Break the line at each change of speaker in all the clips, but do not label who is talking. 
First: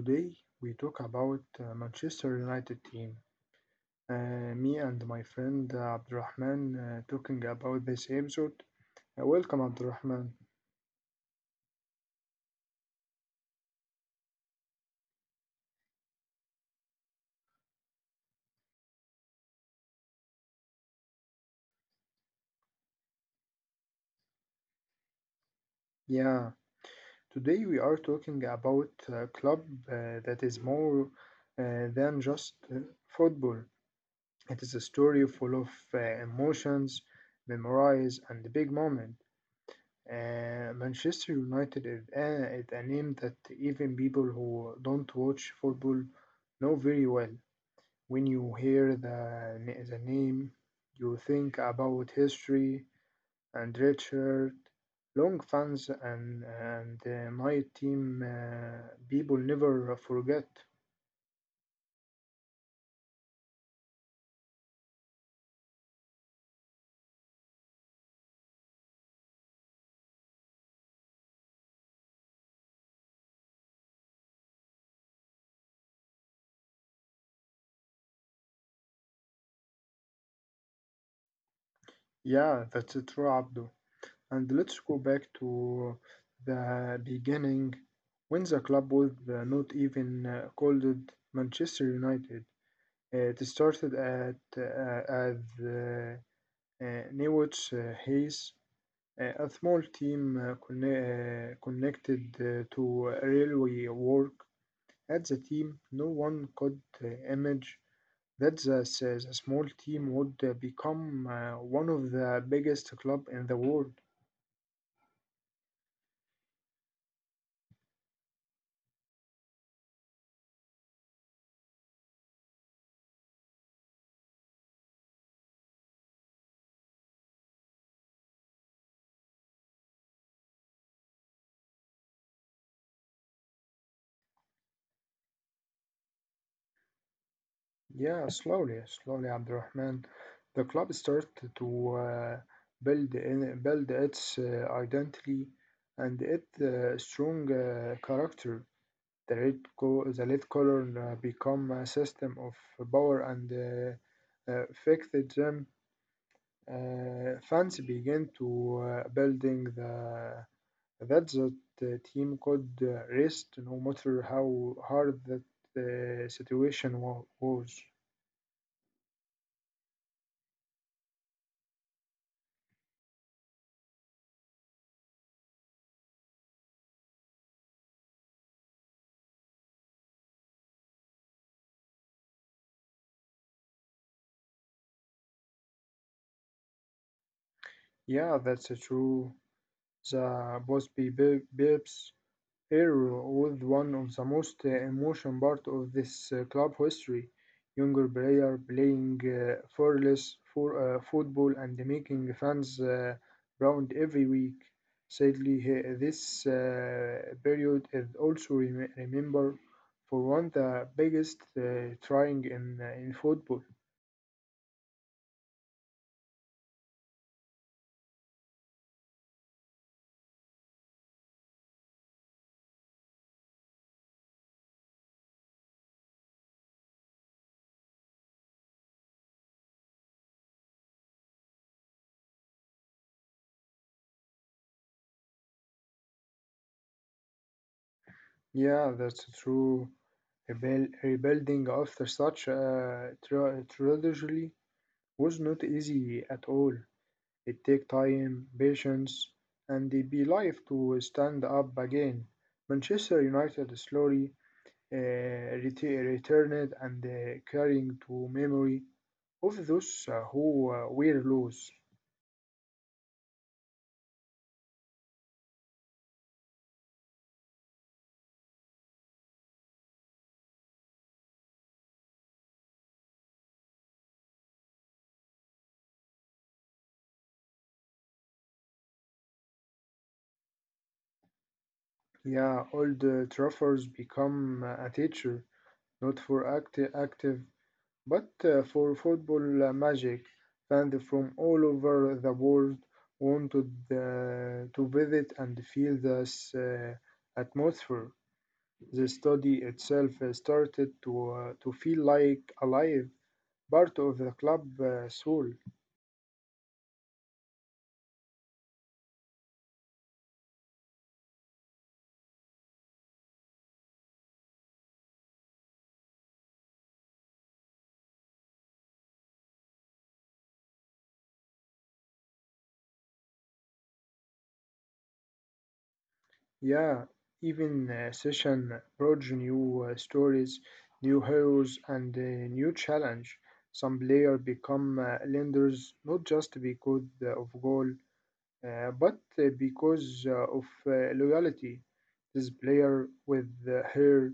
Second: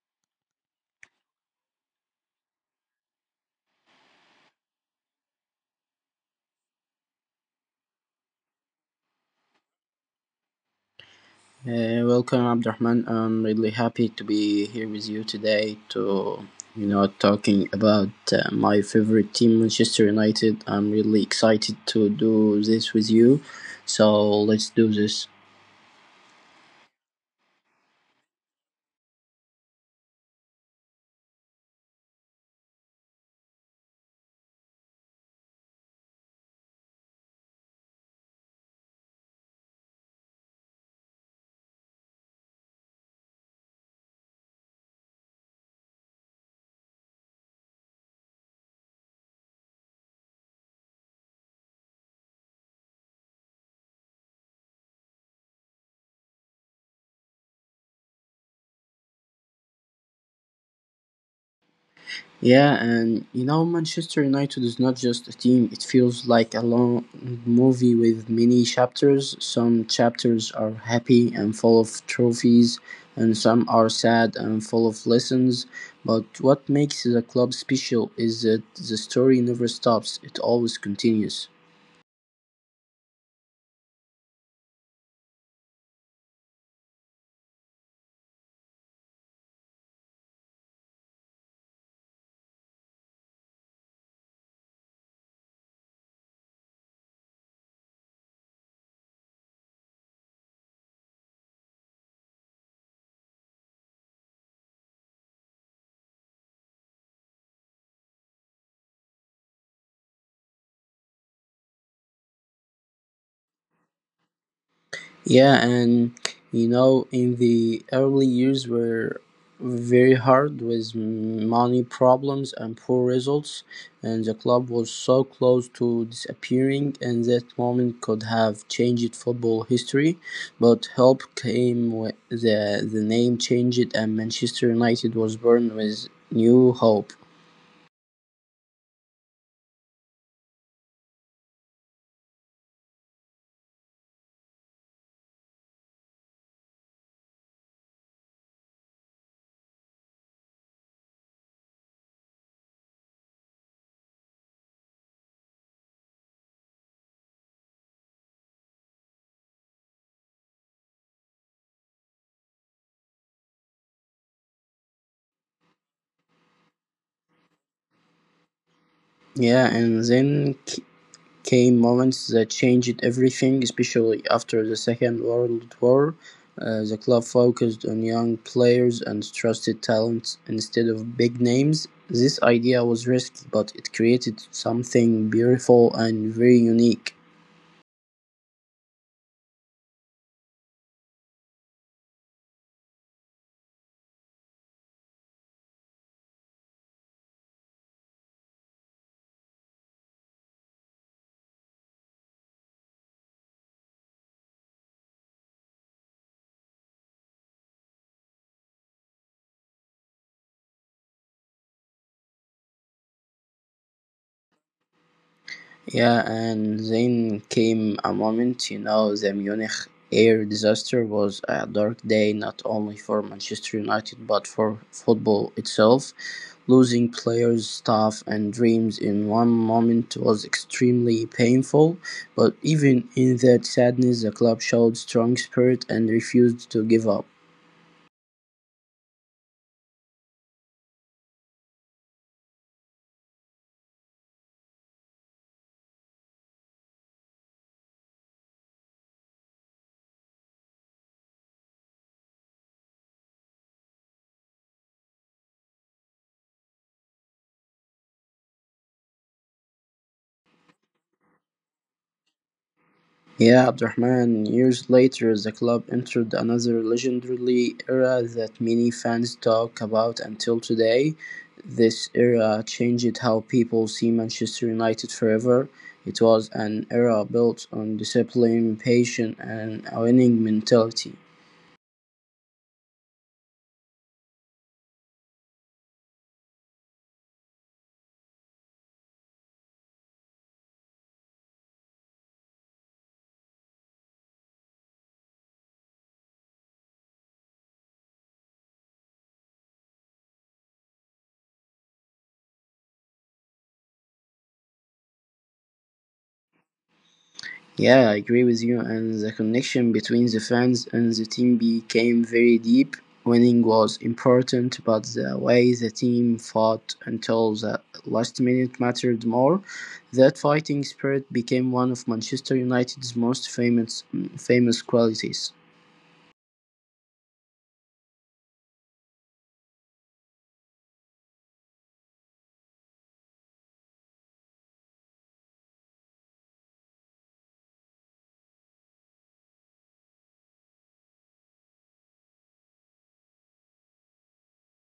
Today we talk about Manchester United team. Me and my friend Abdurrahman talking about this episode. Welcome Abdurrahman.
Hey, welcome, Abdurrahman. I'm really happy to be here with you today to, talking about my favorite team, Manchester United. I'm really excited to do this with you. So let's do this.
Yeah, today we are talking about a club that is more than just football. It is a story full of emotions, memories, and big moments. Manchester United is is a name that even people who don't watch football know very well. When you hear the name, you think about history and Richard, long fans and my team people never forget.
Yeah, and you know, Manchester United is not just a team, it feels like a long movie with many chapters. Some chapters are happy and full of trophies, and some are sad and full of lessons. But what makes the club special is that the story never stops, it always continues.
Yeah, that's true, Abdul. And let's go back to the beginning when the club was not even called Manchester United. It started at as Newell's Hayes, a small team connected to railway work. At the team, no one could image that the small team would become one of the biggest club in the world.
Yeah, and you know, in the early years were very hard with money problems and poor results, and the club was so close to disappearing, and that moment could have changed football history. But help came when the name changed, and Manchester United was born with new hope.
Yeah, slowly, slowly, Abdurrahman. The club started to build its identity and its strong character. The red color become a system of power and them. Fans begin to building the that the team could rest no matter how hard that situation was.
Yeah, and then came moments that changed everything, especially after the Second World War. The club focused on young players and trusted talent instead of big names. This idea was risky, but it created something beautiful and very unique.
Yeah, that's true. The Bosby Bips era was one of the most emotion part of this club history. Younger player playing fearless for football and making fans round every week. Sadly, this period is also remembered for one of the biggest trying in football.
Yeah, and then came a moment, you know, the Munich air disaster was a dark day not only for Manchester United but for football itself. Losing players, staff, and dreams in one moment was extremely painful, but even in that sadness, the club showed strong spirit and refused to give up.
Yeah, that's true. Rebuilding after such a tragedy was not easy at all. It took time, patience, and the belief to stand up again. Manchester United slowly uh, returned and carrying to memory of those who were lost.
Yeah, Abdurrahman, years later, the club entered another legendary era that many fans talk about until today. This era changed how people see Manchester United forever. It was an era built on discipline, patience, and a winning mentality.
Yeah, old Trafford's become a teacher, not for active but for football magic, fans from all over the world wanted to visit and feel this atmosphere. The study itself started to feel like alive, part of the club soul.
Yeah, I agree with you. And the connection between the fans and the team became very deep. Winning was important, but the way the team fought until the last minute mattered more. That fighting spirit became one of Manchester United's most famous famous qualities.
Yeah, even session brought new stories, new heroes, and new challenge. Some player become lenders not just because of goal but because of loyalty this player with her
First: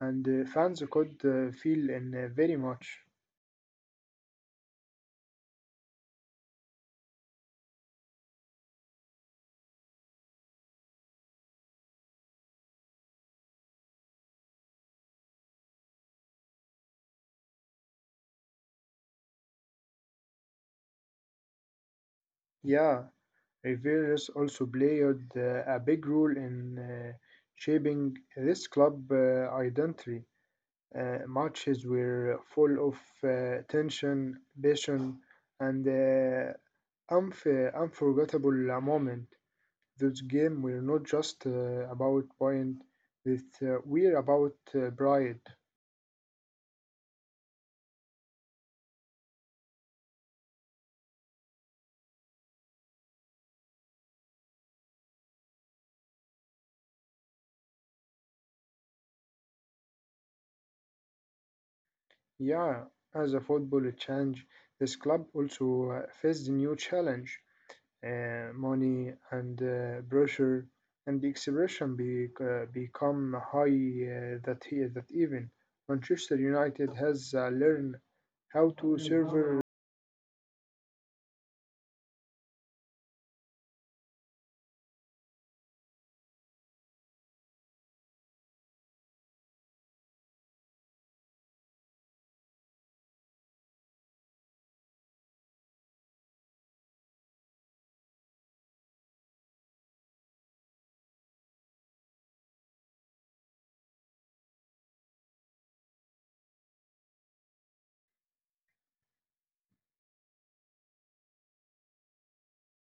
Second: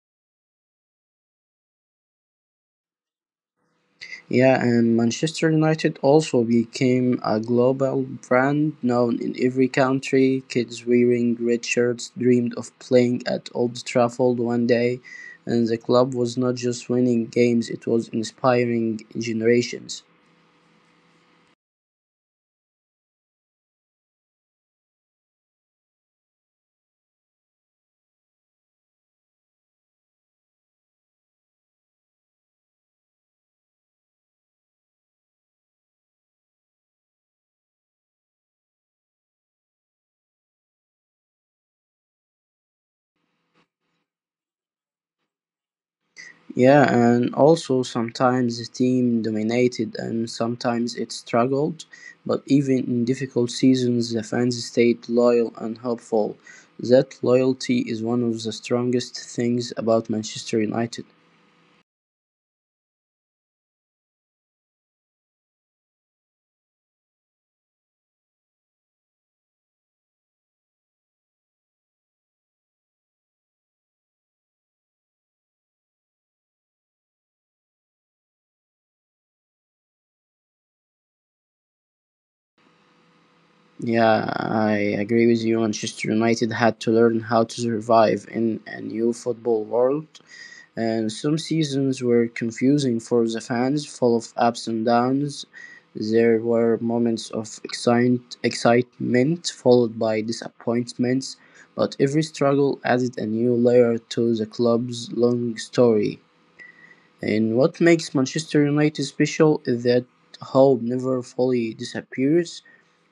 and fans could feel in very much.
Yeah, and Manchester United also became a global brand known in every country. Kids wearing red shirts dreamed of playing at Old Trafford one day, and the club was not just winning games, it was inspiring generations.
Yeah, Riveras also played a big role in shaping this club identity. Matches were full of tension, passion, and unforgettable moment. This game we're not just about point that we're about pride.
Yeah, and also sometimes the team dominated and sometimes it struggled, but even in difficult seasons, the fans stayed loyal and helpful. That loyalty is one of the strongest things about Manchester United.
Yeah, as a football change this club also faced a new challenge, money and pressure and the expression become high that here that even Manchester United has learned how to serve.
Yeah, I agree with you. Manchester United had to learn how to survive in a new football world. And some seasons were confusing for the fans, full of ups and downs. There were moments of excitement followed by disappointments, but every struggle added a new layer to the club's long story. And what makes Manchester United special is that hope never fully disappears.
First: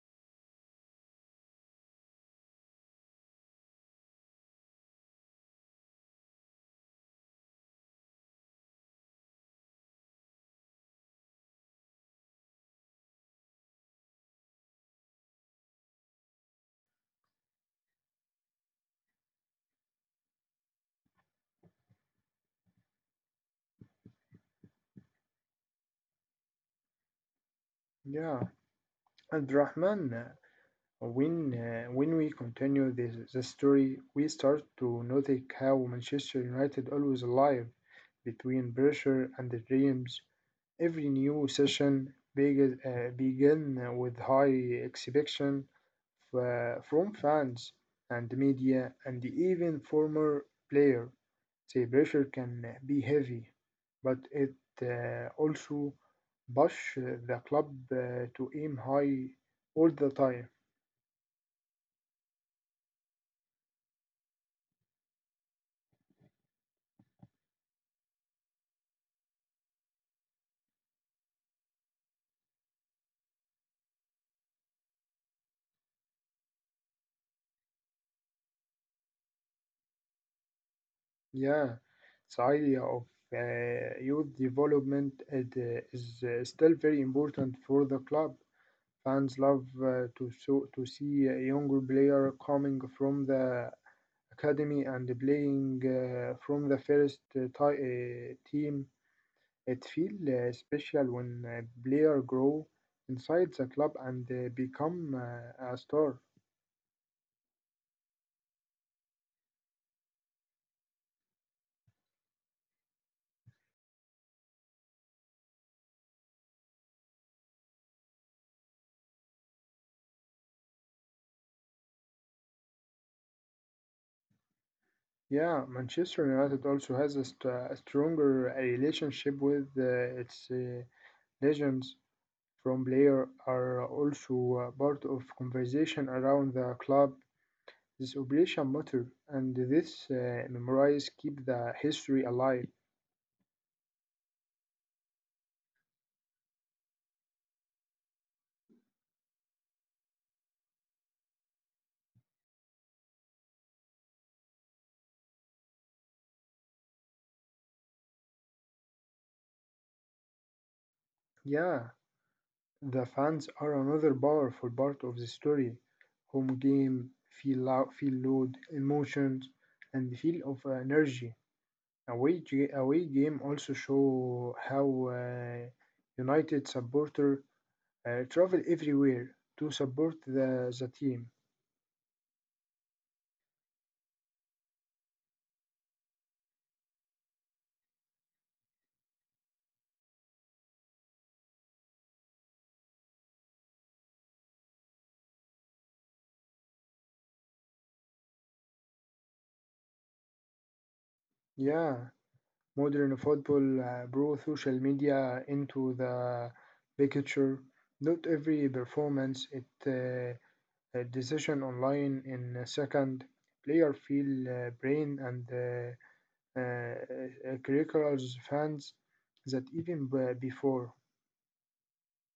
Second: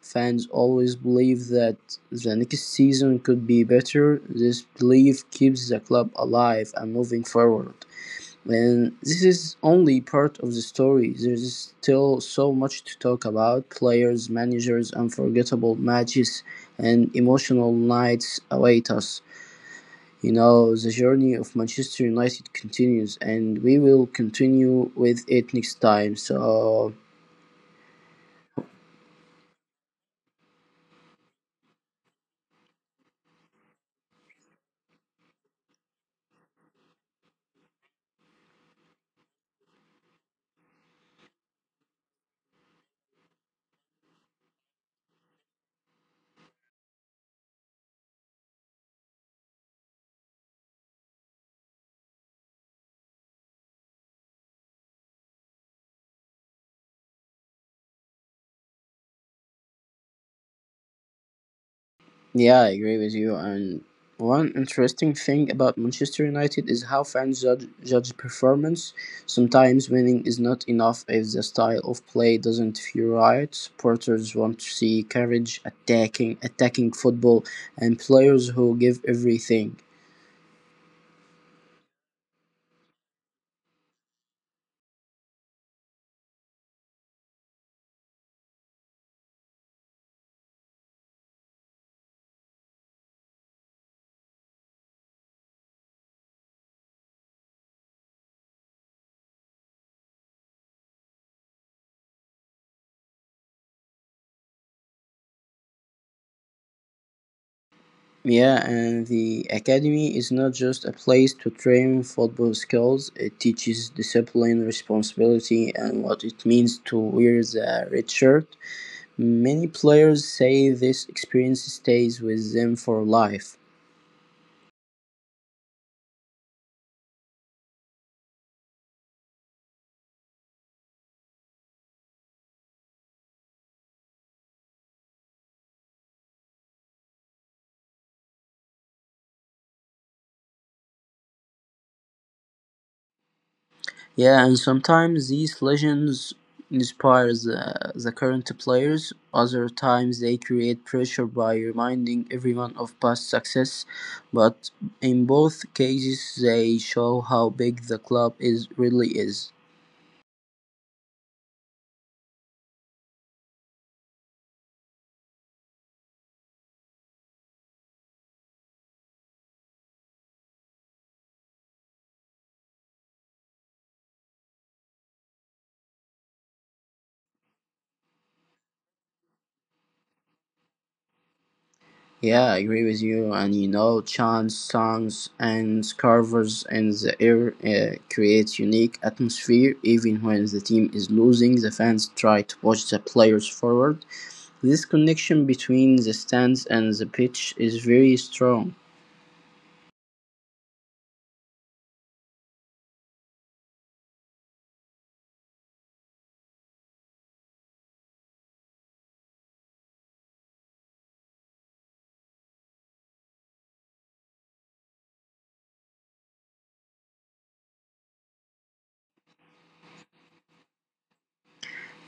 Fans always believe that the next season could be better. This belief keeps the club alive and moving forward. And this is only part of the story. There's still so much to talk about players, managers, unforgettable matches, and emotional nights await us. You know, the journey of Manchester United continues, and we will continue with it next time. So,
Yeah, and Rahman, When when we continue this, the story, we start to notice how Manchester United always alive between pressure and the dreams. Every new session begin with high expectation from fans and media and even former player. The pressure can be heavy, but it also push the club to aim high all the time.
yeah, I agree with you. And one interesting thing about Manchester United is how fans judge performance. Sometimes winning is not enough if the style of play doesn't feel right. Supporters want to see courage, attacking football, and players who give everything.
Yeah, the idea of youth development is still very important for the club. Fans love to see a younger player coming from the academy and playing from the first team. It feels special when a player grow inside the club and become a star.
Yeah, and the academy is not just a place to train football skills. It teaches discipline, responsibility, and what it means to wear the red shirt. Many players say this experience stays with them for life.
Yeah, Manchester United also has a stronger relationship with its legends from players are also part of conversation around the club. This operation matter and this memories keep the history alive.
Yeah, and sometimes these legends inspire the current players. Other times they create pressure by reminding everyone of past success. But in both cases, they show how big the club is really is.
Yeah, the fans are another powerful part of the story. Home game, feel loud, feel load, emotions, and feel of energy. Away game also show how United supporter travel everywhere to support the team.
Yeah, I agree with you. And you know, chants, songs, and covers in the air create unique atmosphere. Even when the team is losing, the fans try to push the players forward. This connection between the stands and the pitch is very strong.
Yeah, modern football brought social media into the picture. Not every performance, it a decision online in a second. Player feel brain and curriculars fans that even before.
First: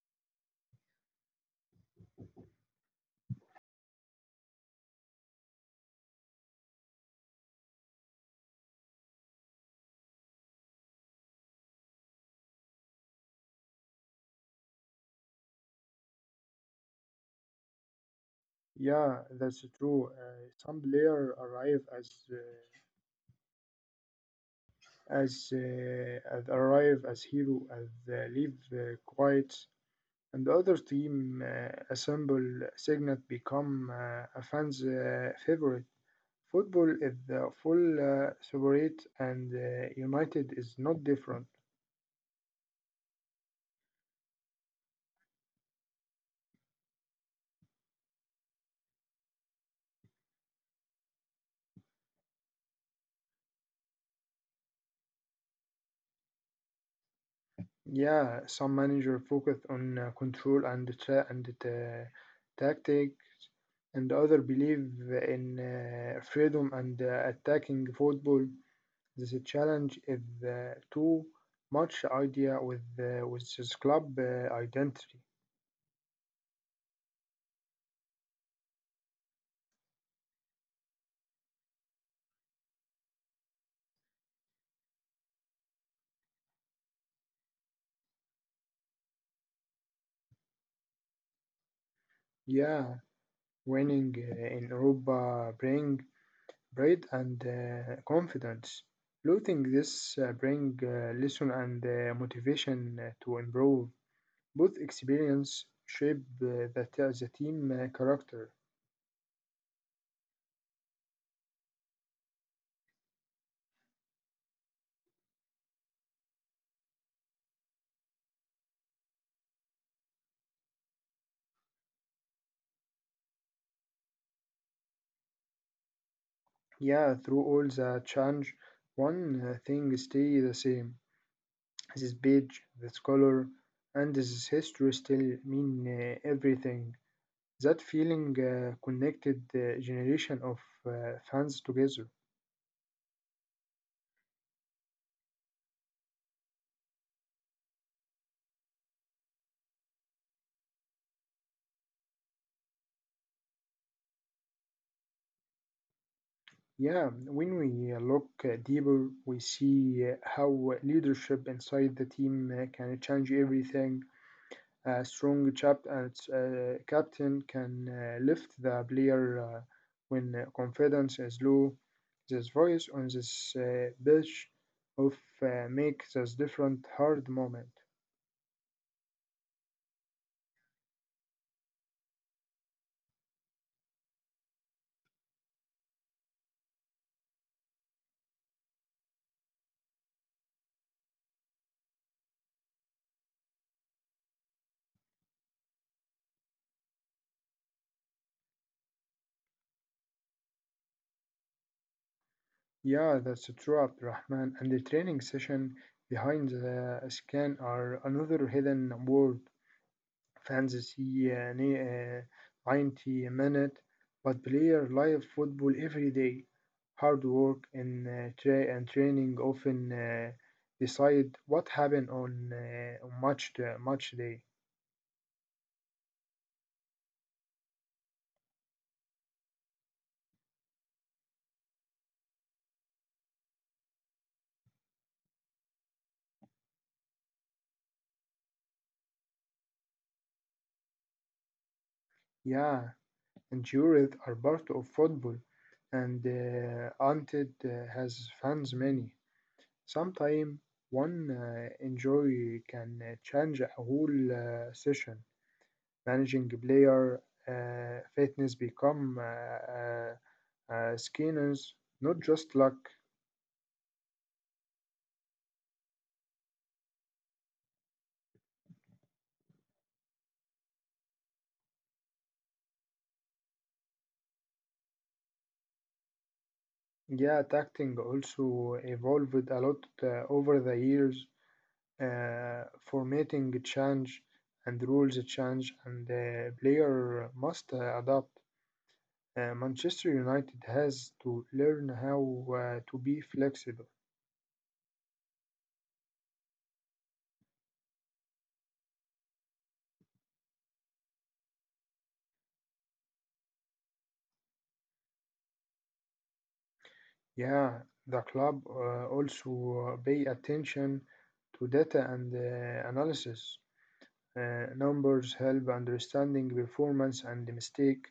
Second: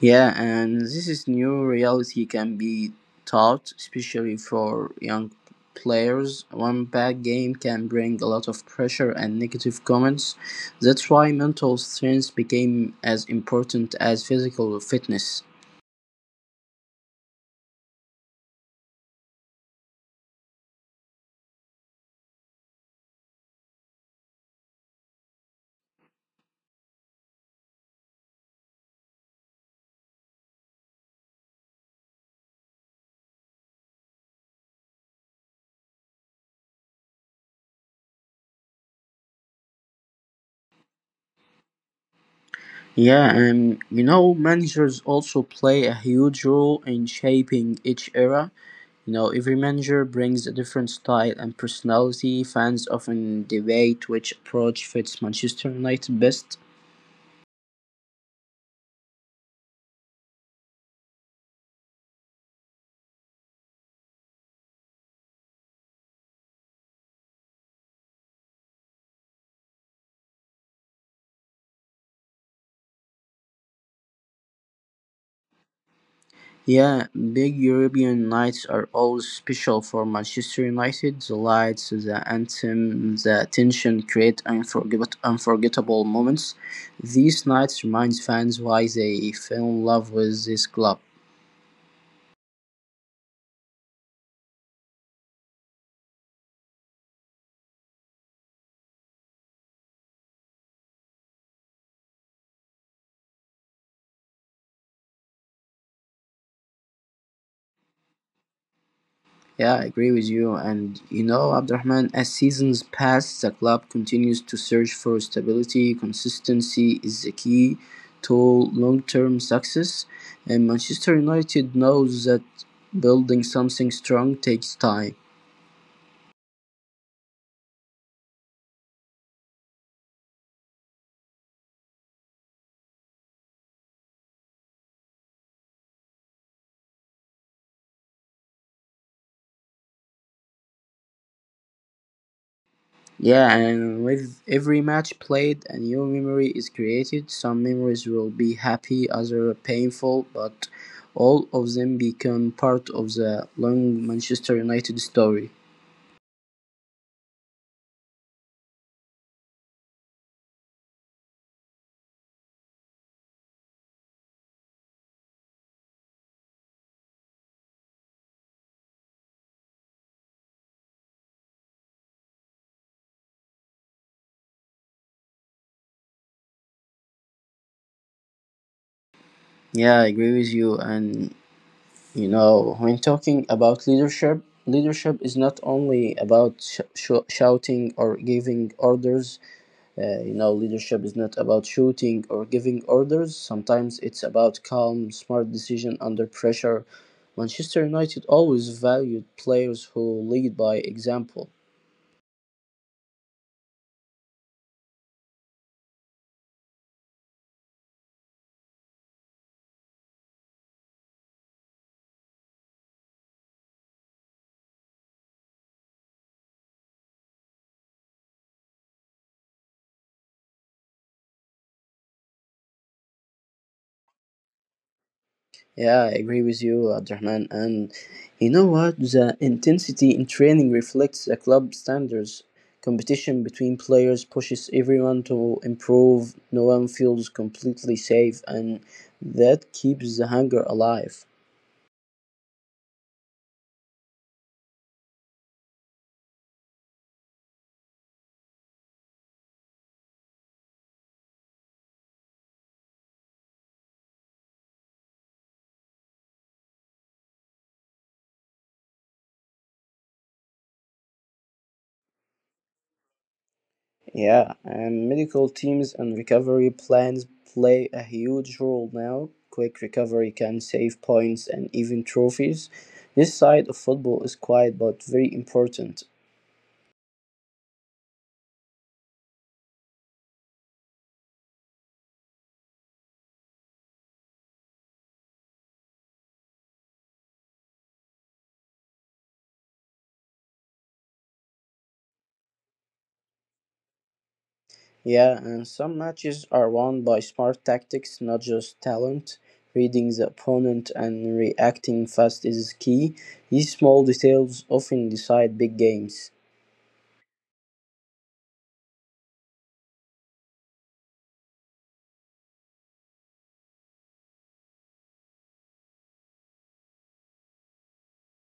Yeah, and this is new reality can be taught, especially for young players. One bad game can bring a lot of pressure and negative comments. That's why mental strength became as important as physical fitness.
Yeah, that's true. Some player arrive as arrive as hero as leave quiet and the other team assemble signet become a fan's favorite. Football is the full separate and United is not different.
Yeah, and you know, managers also play a huge role in shaping each era. You know, every manager brings a different style and personality. Fans often debate which approach fits Manchester United best.
Yeah, some manager focus on control and tactics, and other believe in freedom and attacking football. This challenge is too much idea with this club identity.
Yeah, big European nights are always special for Manchester United. The lights, the anthem, the tension create unforgettable moments. These nights remind fans why they fell in love with this club.
Yeah, winning in Europa bring pride and confidence. Losing this bring lesson and motivation to improve. Both experience shape the team character.
Yeah, I agree with you. And you know, Abdurrahman, as seasons pass, the club continues to search for stability. Consistency is the key to long term success. And Manchester United knows that building something strong takes time.
Yeah, through all the change, one thing stay the same. This page, this color, and this history still mean everything. That feeling connected the generation of fans together.
Yeah, and with every match played, a new memory is created. Some memories will be happy, others painful, but all of them become part of the long Manchester United story.
Yeah, when we look deeper, we see how leadership inside the team can change everything. A strong captain can lift the player when confidence is low. This voice on this pitch of make this different hard moment.
Yeah, I agree with you. And you know, when talking about leadership, leadership is not only about shouting or giving orders. You know, leadership is not about shooting or giving orders. Sometimes it's about calm, smart decision under pressure. Manchester United always valued players who lead by example.
Yeah, that's true, Abdurrahman. And the training session behind the scan are another hidden word. Fantasy يعني uh, 90 minute but player live football every day hard work and training often decide what happened on match day, match day.
Yeah, I agree with you, Abdurrahman. And you know what? The intensity in training reflects the club standards. Competition between players pushes everyone to improve. No one feels completely safe, and that keeps the hunger alive.
Yeah, injuries are part of football and Anted has fans many sometimes one injury can change a whole session managing player fitness become skinners, not just luck.
Yeah, and medical teams and recovery plans play a huge role now. Quick recovery can save points and even trophies. This side of football is quiet but very important.
Yeah, tacting also evolved a lot over the years. Uh, Formatting change and rules change, and the player must adapt. Manchester United has to learn how to be flexible.
Yeah, and some matches are won by smart tactics, not just talent. Reading the opponent and reacting fast is key. These small details often decide big games.
Yeah, the club also pay attention to data and analysis. Numbers help understanding performance and the mistake,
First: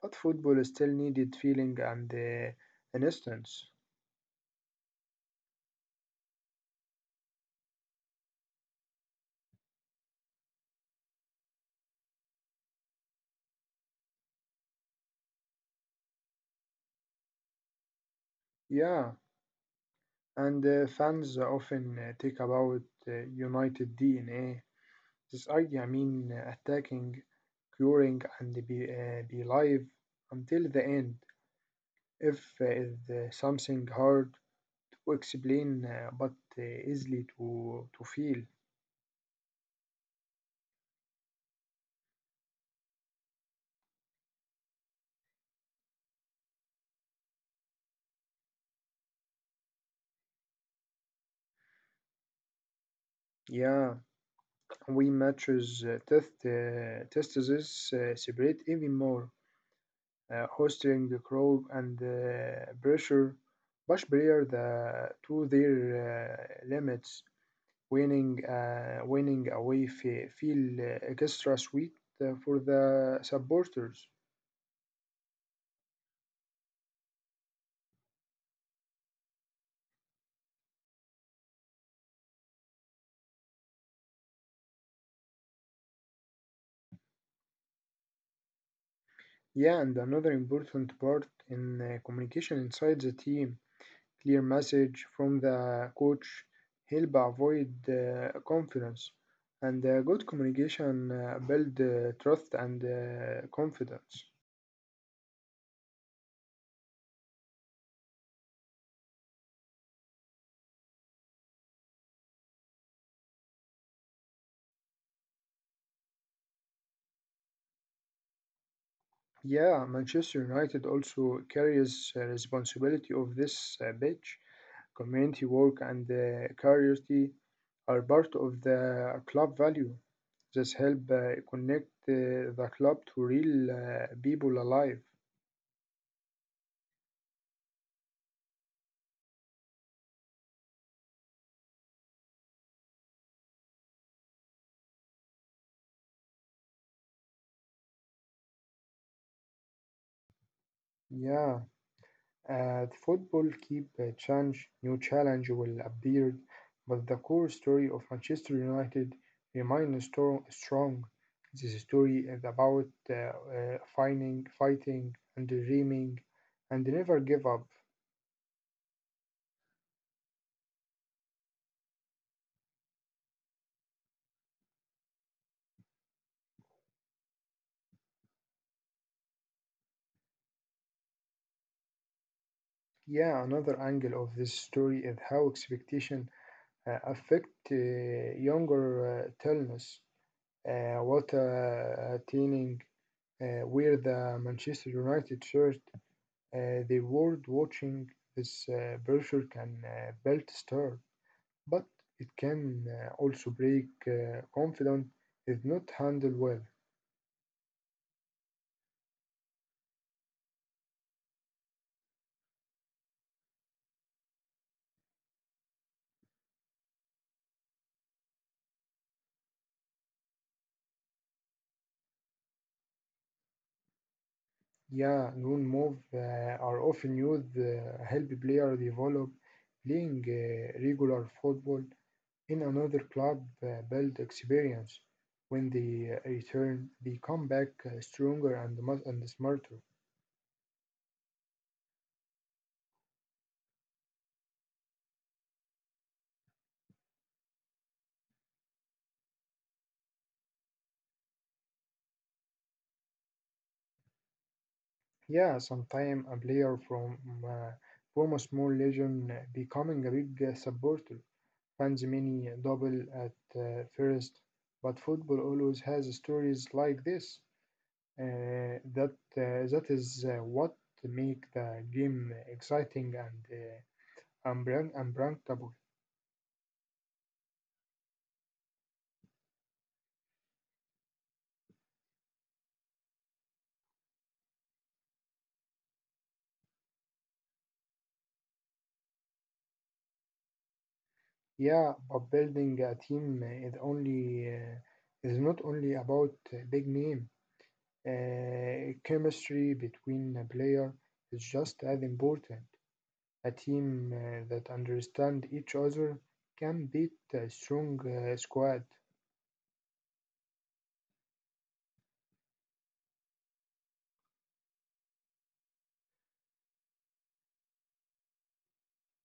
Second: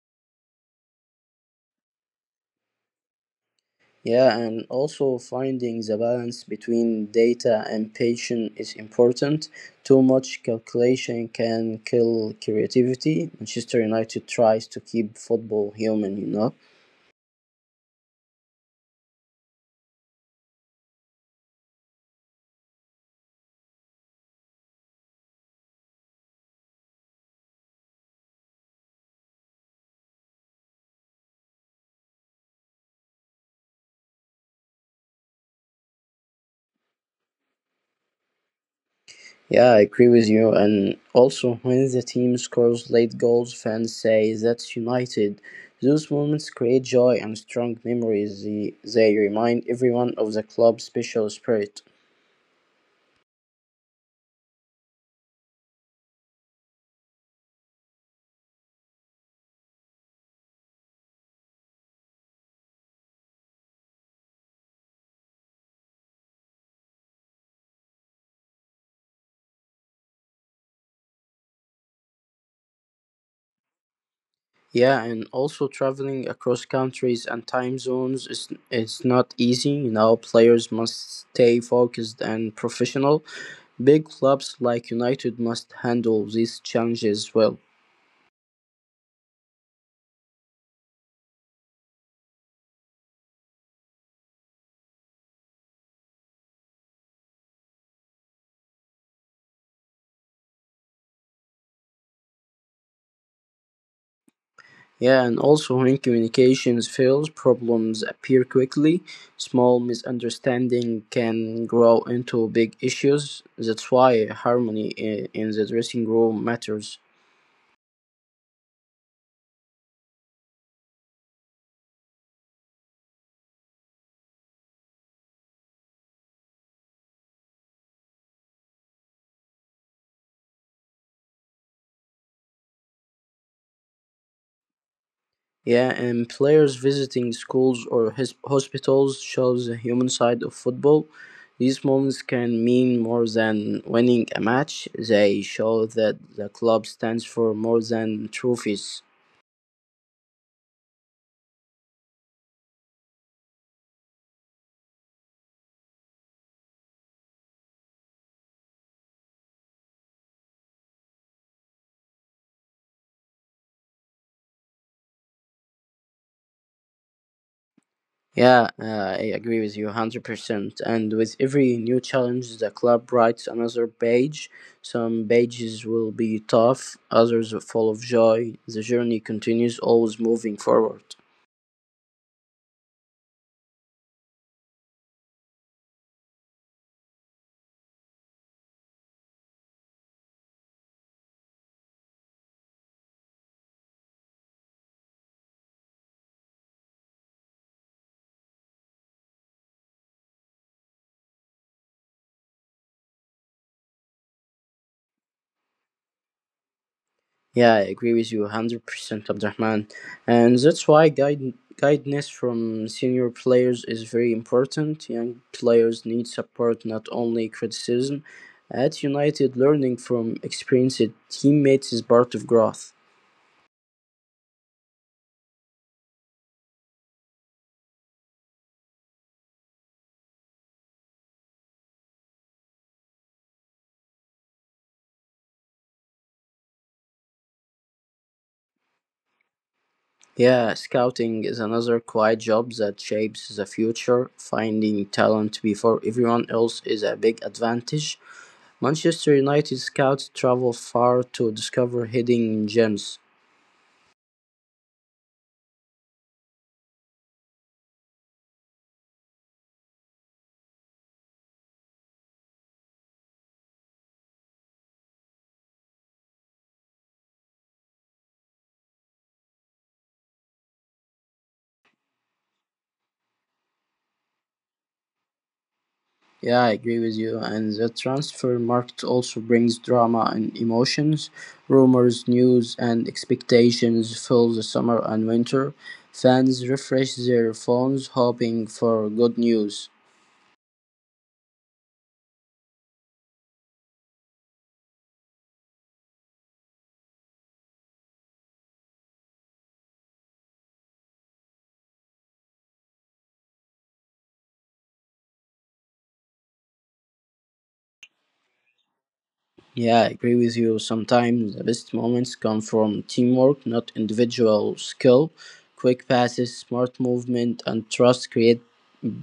but football still needed feeling and an instance.
Yeah, and also finding the balance between data and patience is important. Too much calculation can kill creativity. Manchester United tries to keep football human,
Yeah, and fans often take about United DNA. This idea, I mean, attacking, curing, and be live until the end. If is something hard to explain, but easily to feel.
Yeah, I agree with you. And also, when the team scores late goals, fans say that's United. Those moments create joy and strong memories. They remind everyone of the club's special spirit.
Yeah. We matches testes separate even more, hosting the crowd and pressure push player to their limits, winning winning away feel extra sweet for the supporters.
Yeah, and also traveling across countries and time zones is it's not easy. You know, players must stay focused and professional. Big clubs like United must handle these challenges well.
Yeah, and another important part in communication inside the team. Clear message from the coach help avoid confidence and good communication build trust and confidence.
Yeah, and also when communications fails, problems appear quickly. Small misunderstanding can grow into big issues. That's why harmony in the dressing room matters.
Yeah, Manchester United also carries responsibility of this pitch. Community work and curiosity are part of the club value. This help connect the club to real people alive.
Yeah, and players visiting schools or hospitals shows the human side of football. These moments can mean more than winning a match. They show that the club stands for more than trophies.
Yeah, the football keep change, new challenge will appear, but the core story of Manchester United remains strong. This story is about finding, fighting, and dreaming, and never give up.
Yeah, I agree with you 100%. And with every new challenge, the club writes another page. Some pages will be tough, others are full of joy. The journey continues, always moving forward.
Yeah, another angle of this story is how expectation affect younger talents. What attaining where the Manchester United shirt. The world watching this pressure can build star, but it can also break confidence if not handled well.
Yeah, I agree with you 100%, Abdurrahman. And that's why guidance from senior players is very important. Young players need support, not only criticism. At United, learning from experienced teammates is part of growth.
Yeah, loan move are often used help player develop playing regular football in another club build experience. When they return, they come back stronger and smarter.
Yeah, scouting is another quiet job that shapes the future. Finding talent before everyone else is a big advantage. Manchester United scouts travel far to discover hidden gems.
Yeah, sometime a player uh, from a small legion becoming a big supporter. Fans many double at first, but football always has stories like this. That is what make the game exciting and unpredictable.
Yeah, I agree with you. And the transfer market also brings drama and emotions. Rumors, news, and expectations fill the summer and winter. Fans refresh their phones hoping for good news.
Yeah, but building a team is only is not only about big name. Chemistry between a player is just as important. A team that understand each other can beat a strong squad.
Yeah, I agree with you. Sometimes the best moments come from teamwork, not individual skill. Quick passes, smart movement, and trust create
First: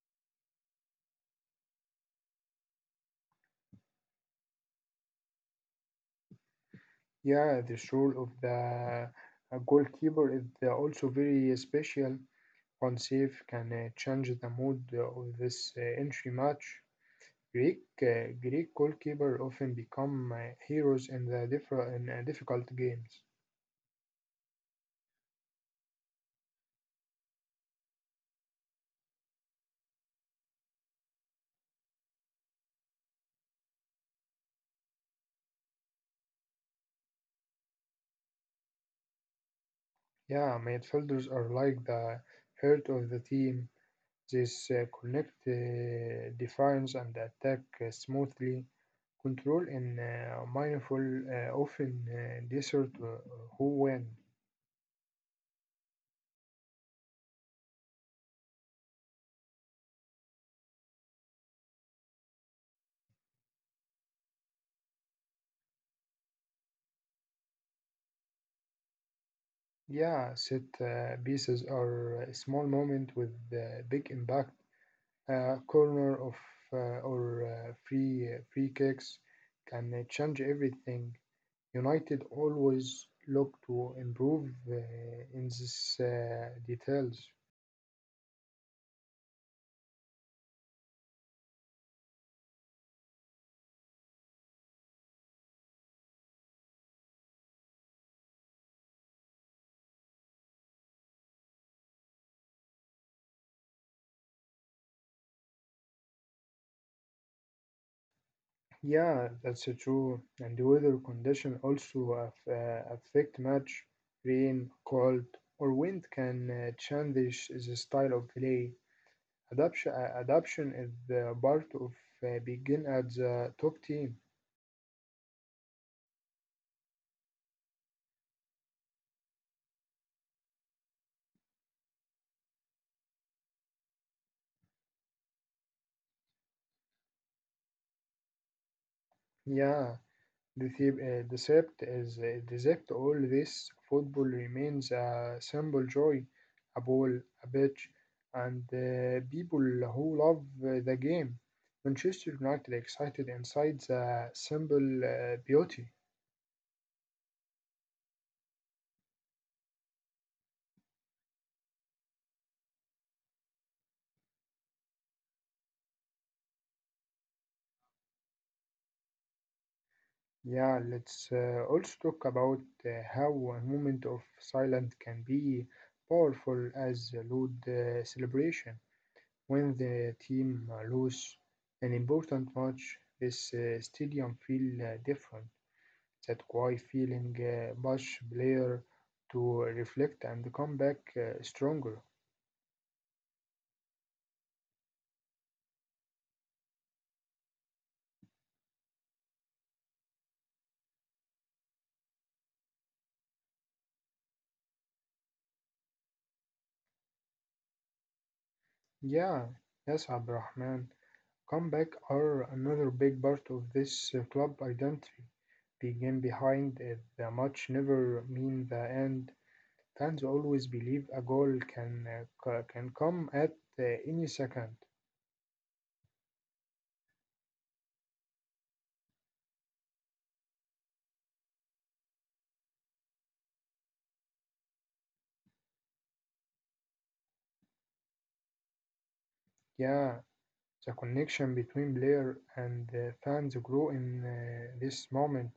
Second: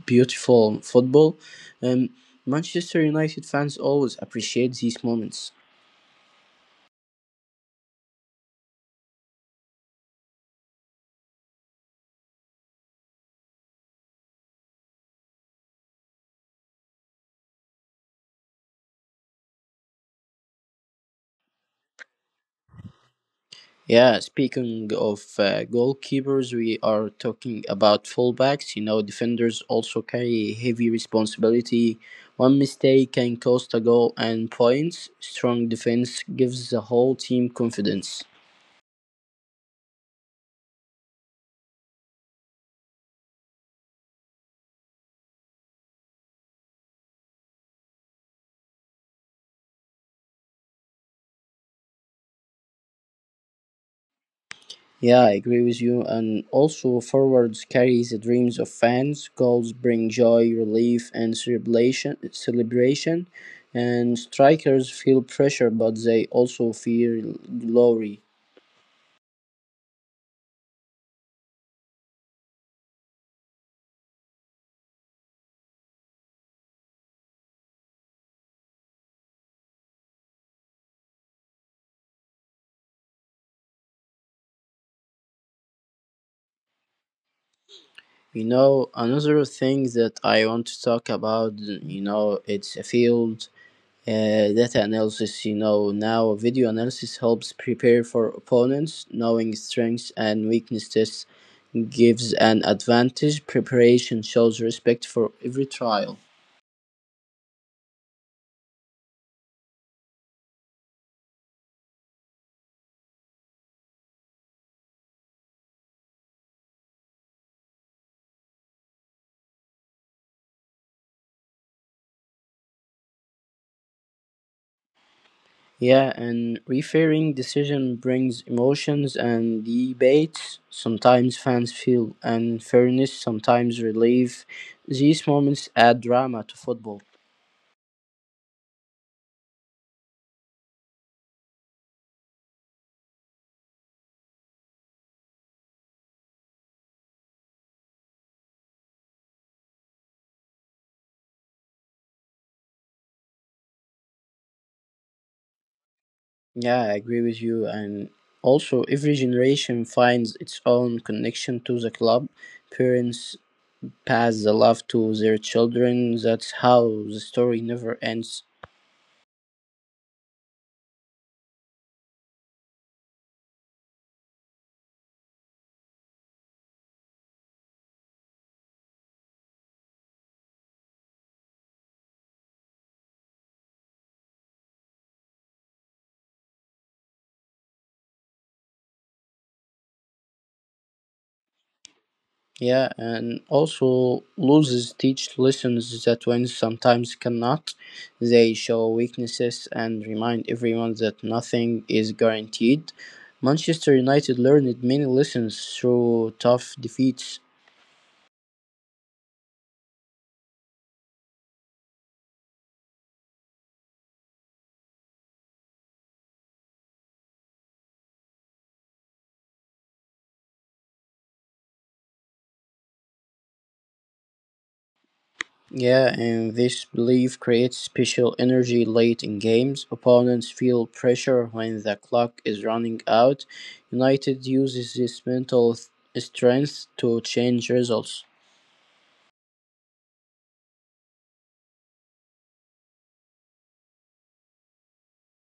beautiful football. Um, Manchester United fans always appreciate these moments.
Yeah, this role of the goalkeeper is also very special. One save can change the mood of this entry match. Greek goalkeeper often become heroes in the difficult games.
Yeah, speaking of goalkeepers, we are talking about fullbacks. You know, defenders also carry heavy responsibility. One mistake can cost a goal and points. Strong defense gives the whole team confidence.
Yeah, midfielders are like the heart of the team. This connect defines and attack smoothly. Control and mindful often desert who win.
Yeah, I agree with you. And also, forwards carry the dreams of fans. Goals bring joy, relief, and celebration. Celebration, and strikers feel pressure, but they also feel glory.
Yeah, set pieces are a small moment with big impact. A corner of or free kicks can change everything. United always look to improve in these details.
You know, another thing that I want to talk about. You know, it's a field data analysis, you know, now video analysis helps prepare for opponents, knowing strengths and weaknesses gives an advantage. Preparation shows respect for every trial.
Yeah, that's true. And the weather condition also affect much. Rain, cold, or wind can change the style of play. Adaption is the part of begin at the top team.
Yeah, and referring decision brings emotions and debates. Sometimes fans feel unfairness, sometimes relief. These moments add drama to football.
Yeah, decept all this football remains a simple joy, a ball, a pitch, and people who love the game. Manchester United excited inside the simple beauty.
Yeah, I agree with you. And also, every generation finds its own connection to the club. Parents pass the love to their children. That's how the story never ends.
Yeah, let's also talk about how a moment of silence can be powerful as a loud celebration. When the team lose an important match, this stadium feel different. That why feeling push player to reflect and come back stronger.
Yeah, and also losses teach lessons that wins sometimes cannot. They show weaknesses and remind everyone that nothing is guaranteed. Manchester United learned many lessons through tough defeats.
Yeah, yes, Abdurrahman. Comeback are another big part of this club identity. Begin behind the match never mean the end. Fans always believe a goal can can come at any second.
Yeah, and this belief creates special energy late in games. Opponents feel pressure when the clock is running out. United uses this mental strength to change results.
Yeah, the connection between player and fans grew in this moment.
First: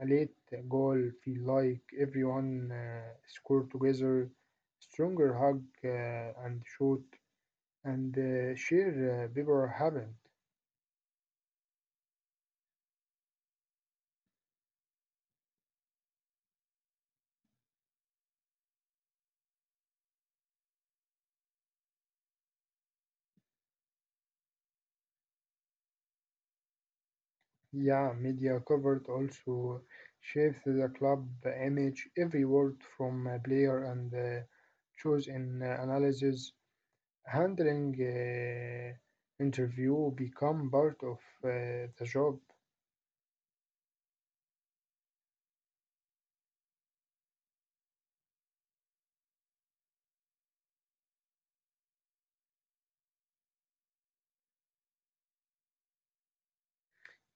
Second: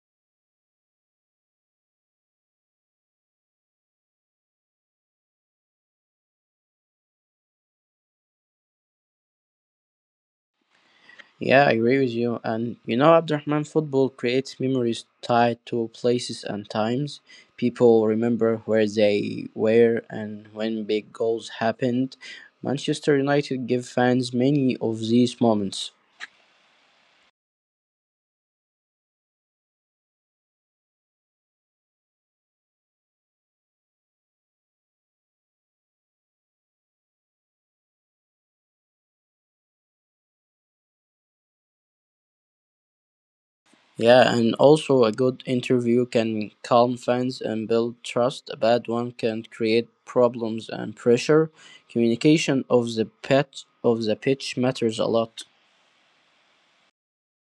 A late goal feel like everyone scored together, stronger hug and shoot, and share bigger happened.
Yeah, I agree with you. And you know, Abdurrahman, football creates memories tied to places and times. People remember where they were and when big goals happened. Manchester United give fans many of these moments.
Yeah, media covered also shaped the club image. Every word from a player and choose in analysis, handling interview become part of the job.
Yeah, and also a good interview can calm fans and build trust. A bad one can create problems and pressure. Communication of the pitch matters a lot.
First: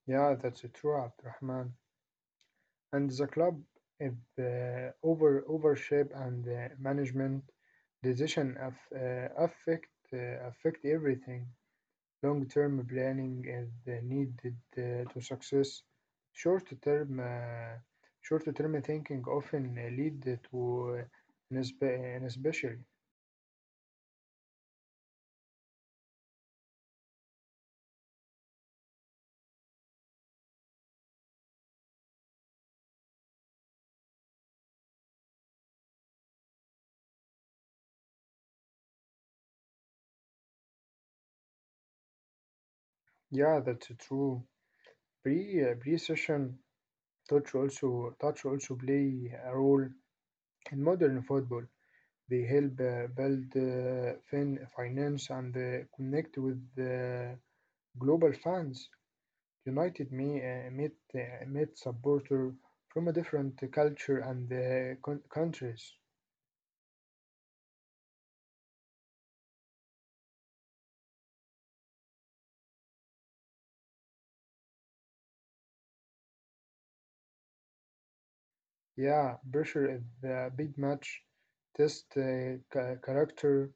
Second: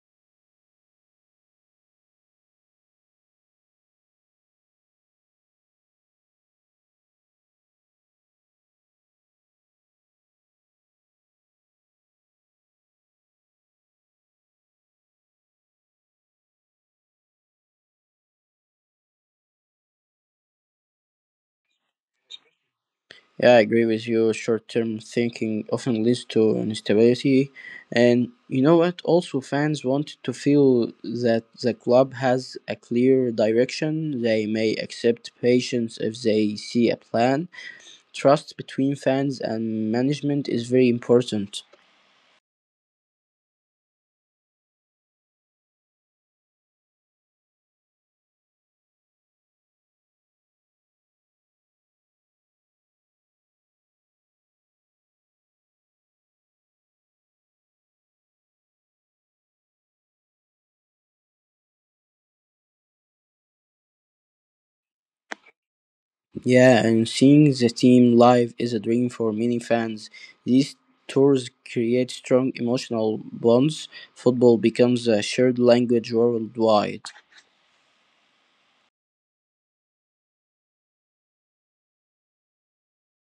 Yeah, that's true, Abdurrahman. And the club, if the over overship and the management decision affect affect everything. Long-term planning is needed to success. Short-term uh, short-term thinking often lead to especially.
Yeah, I agree with you. Short-term thinking often leads to instability, and you know what? Also, fans want to feel that the club has a clear direction. They may accept patience if they see a plan. Trust between fans and management is very important.
Yeah, that's true. Pre-session touch also play a role in modern football. They help build finance and connect with global fans. United meet supporter from a different culture and countries.
Yeah, and seeing the team live is a dream for many fans. These tours create strong emotional bonds. Football becomes a shared language worldwide.
Yeah, pressure is a big match. Test character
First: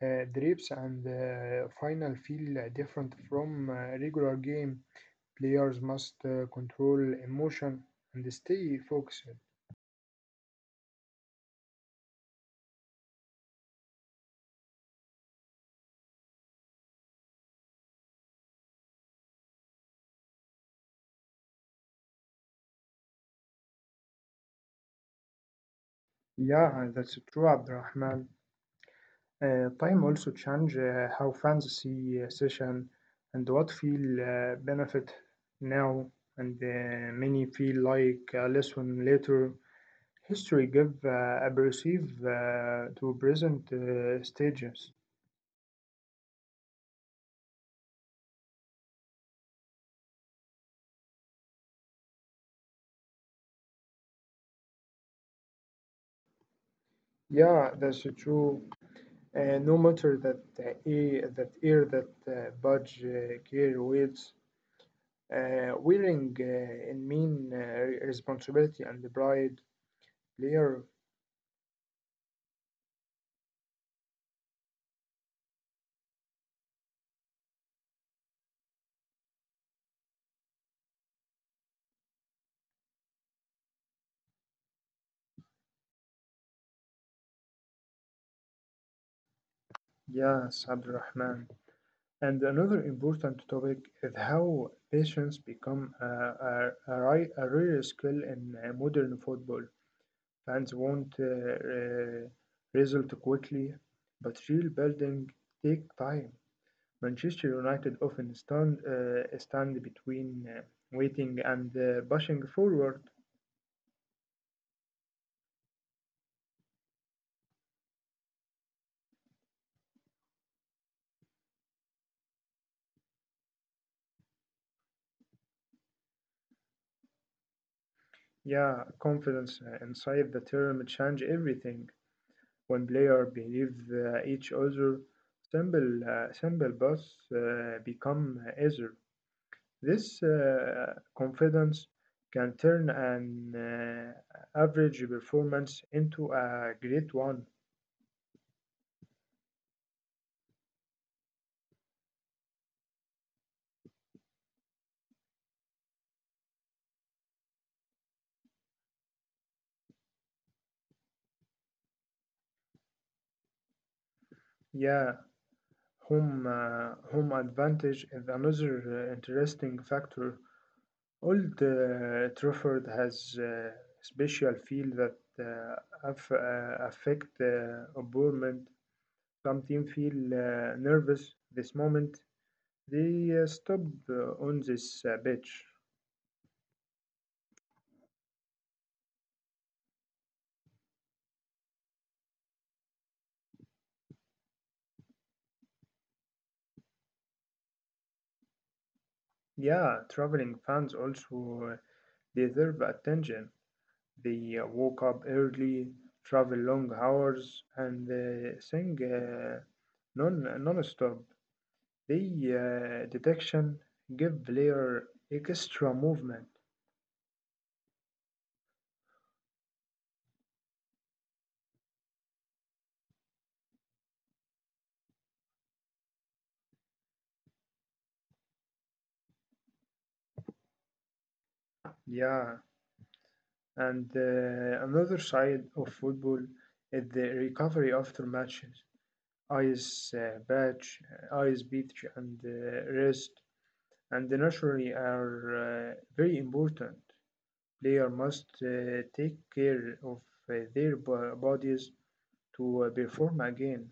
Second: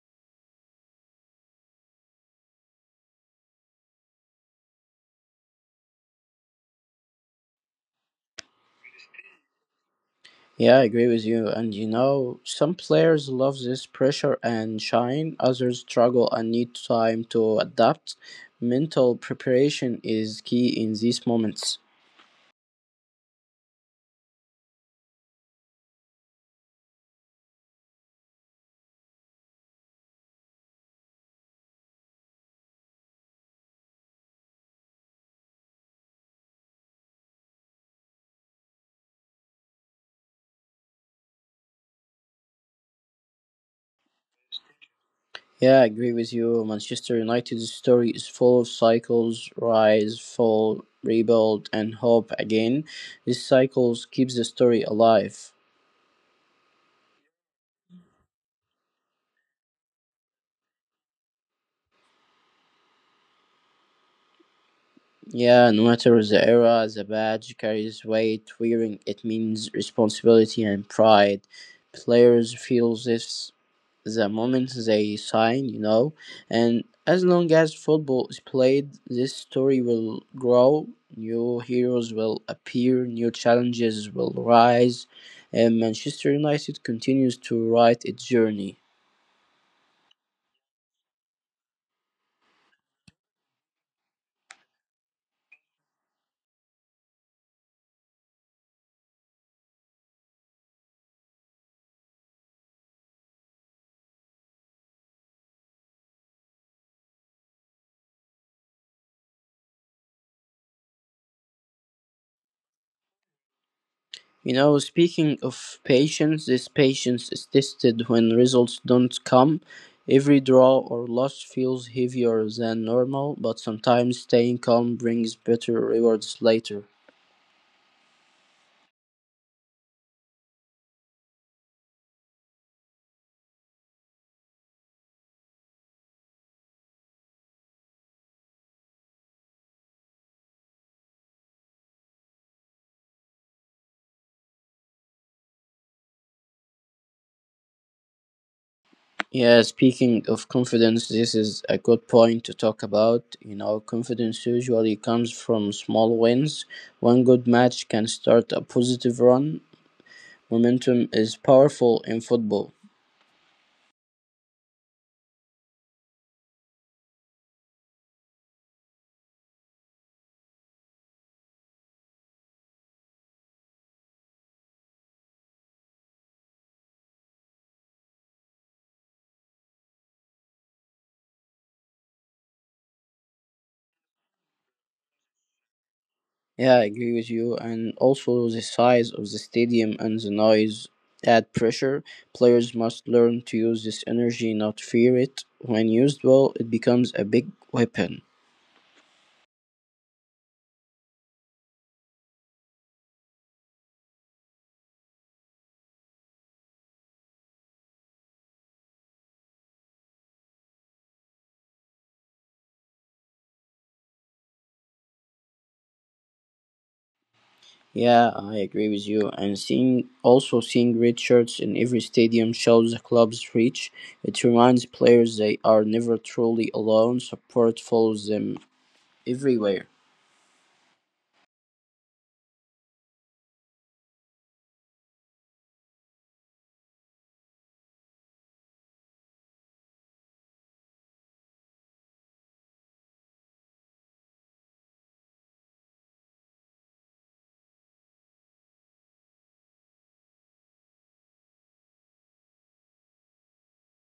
drips and final feel different from regular game. Players must control emotion and stay focused.
Yeah, I agree with you. And you know, some players love this pressure and shine, others struggle and need time to adapt. Mental preparation is key in these moments.
Yeah, that's true, Abdurrahman. Time also change how fans see session and what feel benefit now and many feel like a lesson later. History give a perceive to present stages.
Yeah, I agree with you. Manchester United's story is full of cycles rise, fall, rebuild, and hope again. These cycles keeps the story alive.
Yeah, that's true. No matter that that ear that budge care waves,
Yeah, no matter
wearing
the era,
in
the
mean
badge carries weight.
responsibility
Wearing
and the
it
bride
means responsibility
layer.
and pride. Players feel this the moment they sign, you know. And as long as football is played, this story will grow, new heroes will appear, new challenges will rise, and Manchester United continues to write its journey.
Yes, Abdurrahman. And another important topic is how patience become a rare skill in modern football. Fans want result quickly, but real building take time. Manchester United often stand between waiting and pushing forward.
You know, speaking of patience, this patience is tested when results don't come. Every draw or loss feels heavier than normal, but sometimes staying calm brings better rewards later.
Yeah, confidence inside the term change everything. When players believe each other, simple paths become easier. This confidence can turn an average performance into a great one.
Yeah, speaking of confidence, this is a good point to talk about. You know, confidence usually comes from small wins. One good match can start a positive run. Momentum is powerful in football.
Yeah, home advantage is another interesting factor. Old Trafford has a special feel that affect opponent some team feel nervous this moment, they stop on this pitch.
Yeah, I agree with you. And also the size of the stadium and the noise add pressure. Players must learn to use this energy, not fear it. When used well, it becomes a big weapon.
Yeah, traveling fans also deserve attention. They woke up early, travel long hours, and sing non-stop. The detection give player extra movement.
Yeah, I agree with you. And seeing also seeing red shirts in every stadium shows the club's reach. It reminds players they are never truly alone. Support follows them everywhere.
Yeah, and another side of football is the recovery after matches. Ice patch, ice beach, and rest, and naturally are very important. Player must take care of their bodies to perform again.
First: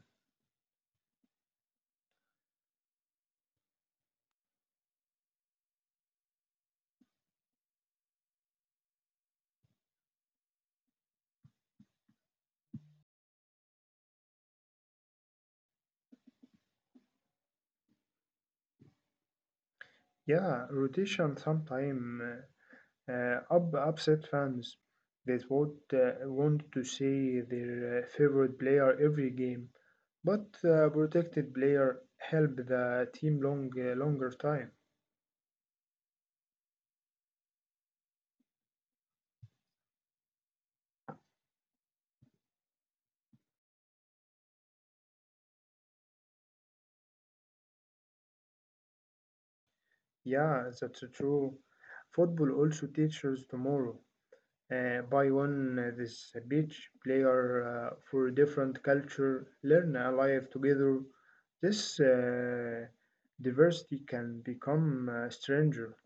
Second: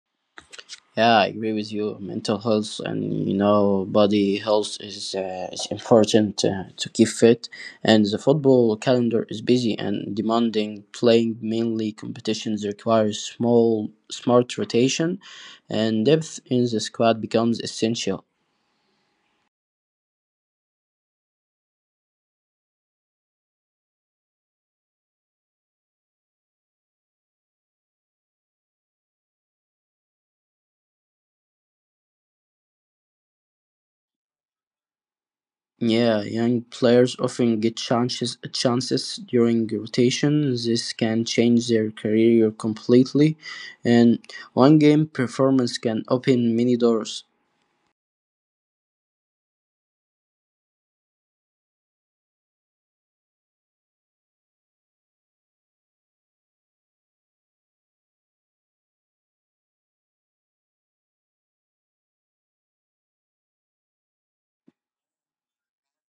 Yeah, I agree with you. Mental health and you know body health is important to keep fit. And the football calendar is busy and demanding. Playing mainly competitions requires small smart rotation, and depth in the squad becomes essential.
Yeah, rotation sometimes upset fans that would want to see their favorite player every game, but protected player help the team longer time.
Yeah, young players often get chances during rotation. This can change their career completely, and one game performance can open many doors.
Yeah, that's so true. Football also teaches tomorrow. Buy one this beach player for different culture, learn alive together. This diversity can become a stranger.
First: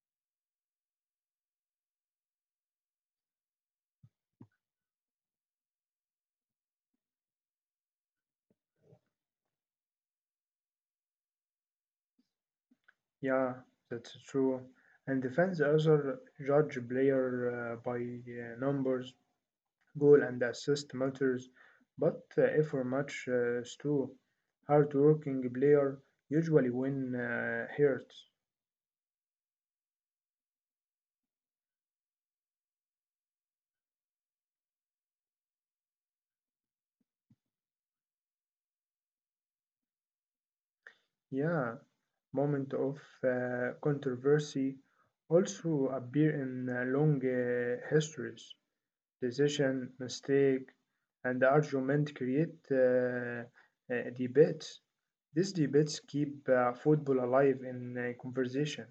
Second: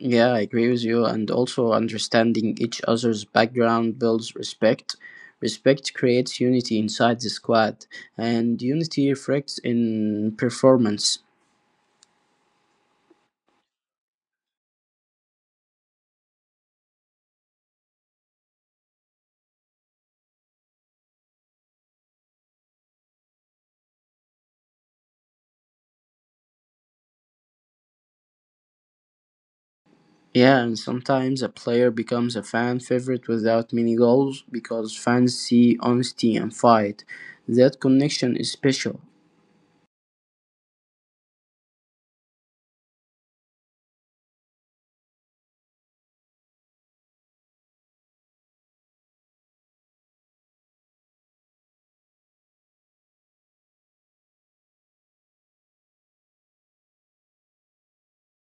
Yeah, I agree with you, and also understanding each other's background builds respect. Respect creates unity inside the squad, and unity reflects in performance.
Yeah, that's so true. And the fans also judge player by numbers. Goal and assist matters, but if our match is too hard hard-working player usually win hurts.
Yeah, and sometimes a player becomes a fan favorite without many goals because fans see honesty and fight. That connection is special.
Yeah, moment of controversy also appear in long histories. Decision, mistake, and argument create debates. These debates keep football alive in conversation.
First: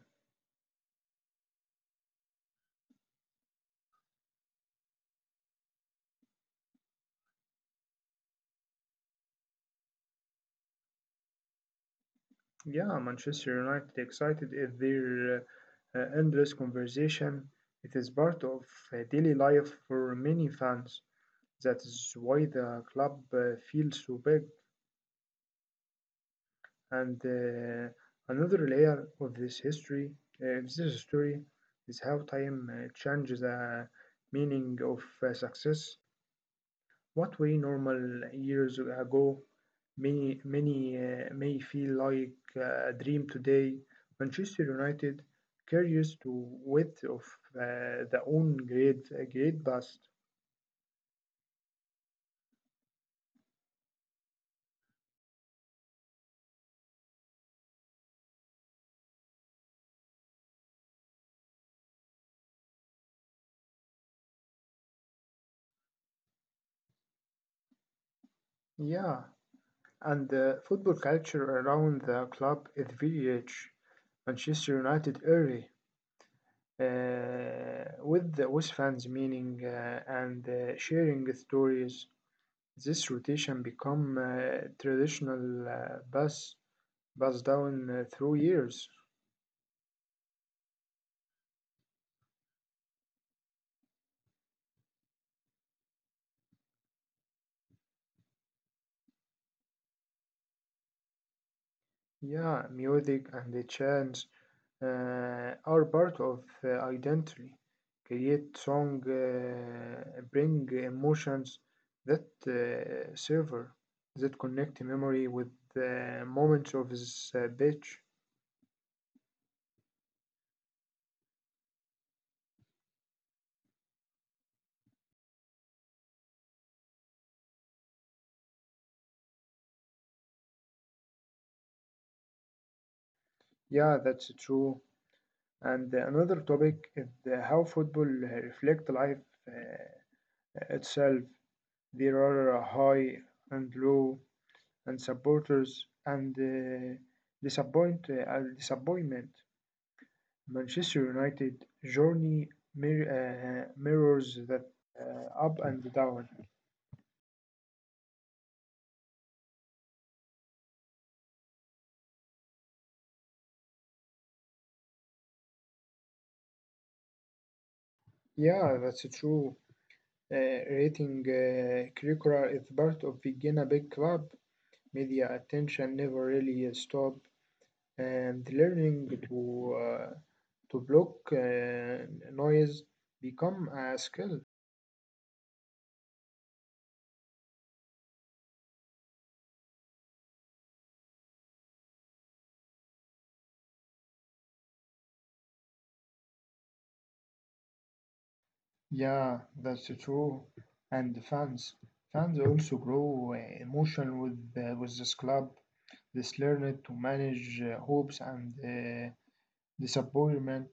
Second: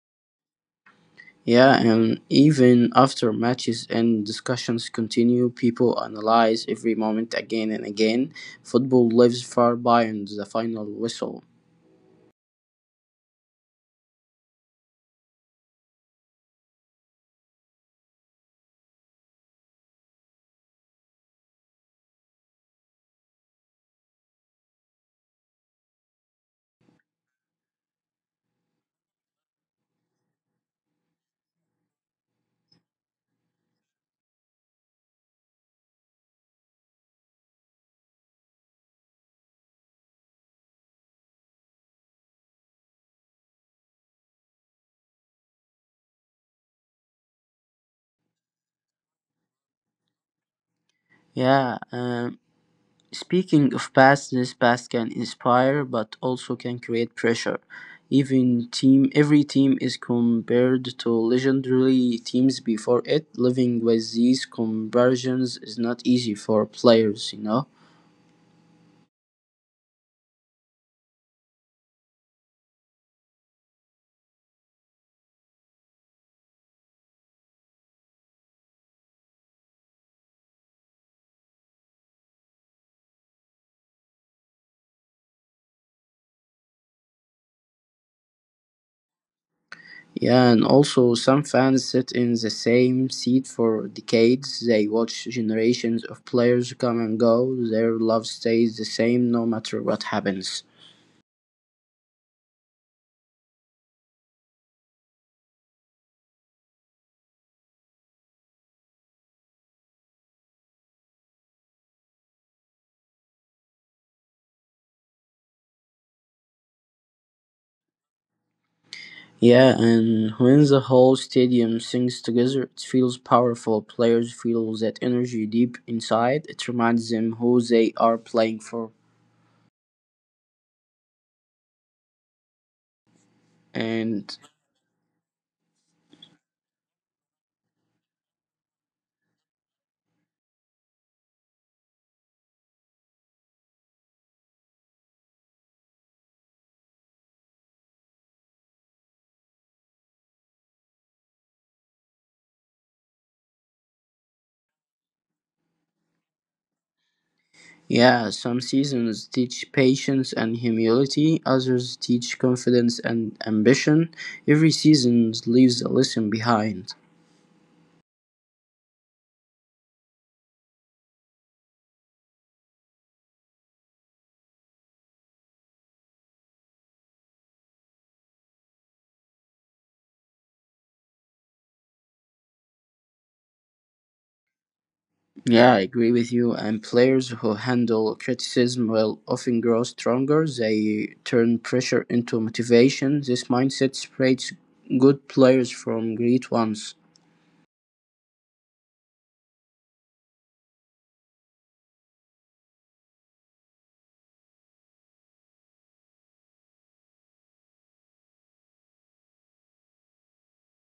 Yeah, and even after matches and discussions continue, people analyze every moment again and again. Football lives far beyond the final whistle.
Yeah, Manchester United excited is their endless conversation. It is part of daily life for many fans. That is why the club feels so big. And another layer of this history, of this story, is how time changes the meaning of success. What we normal years ago many may feel like a dream today. Manchester United carries to width of their own great great past.
Yeah, speaking of past, this past can inspire but also can create pressure. Even team every team is compared to legendary teams before it. Living with these comparisons is not easy for players, you know.
Yeah, and the football culture around the club is very rich. Manchester United early with the with fans meaning and sharing stories. This rotation become traditional bus passed down through years.
Yeah, and also some fans sit in the same seat for decades. They watch generations of players come and go. Their love stays the same no matter what happens.
Yeah, music and the chants are part of identity. Create song, bring emotions that server, that connect memory with the moments of this beach.
Yeah, and when the whole stadium sings together, it feels powerful. Players feel that energy deep inside. It reminds them who they are playing for. And
Yeah, that's true. And another topic is the how football reflect life uh, itself. There are high and low, and supporters and disappointment. Manchester United journey mirrors that up and down.
yeah, some seasons teach patience and humility, others teach confidence and ambition. Every season leaves a lesson behind.
Yeah, that's true. Uh, rating curricula is part of being a big club. Media attention never really stop, and learning to block noise become a skill.
Yeah, I agree with you. And players who handle criticism will often grow stronger. They turn pressure into motivation. This mindset separates good players from great ones.
Yeah, that's true. And the fans also grow emotional with this club. This learned to manage hopes and disappointment.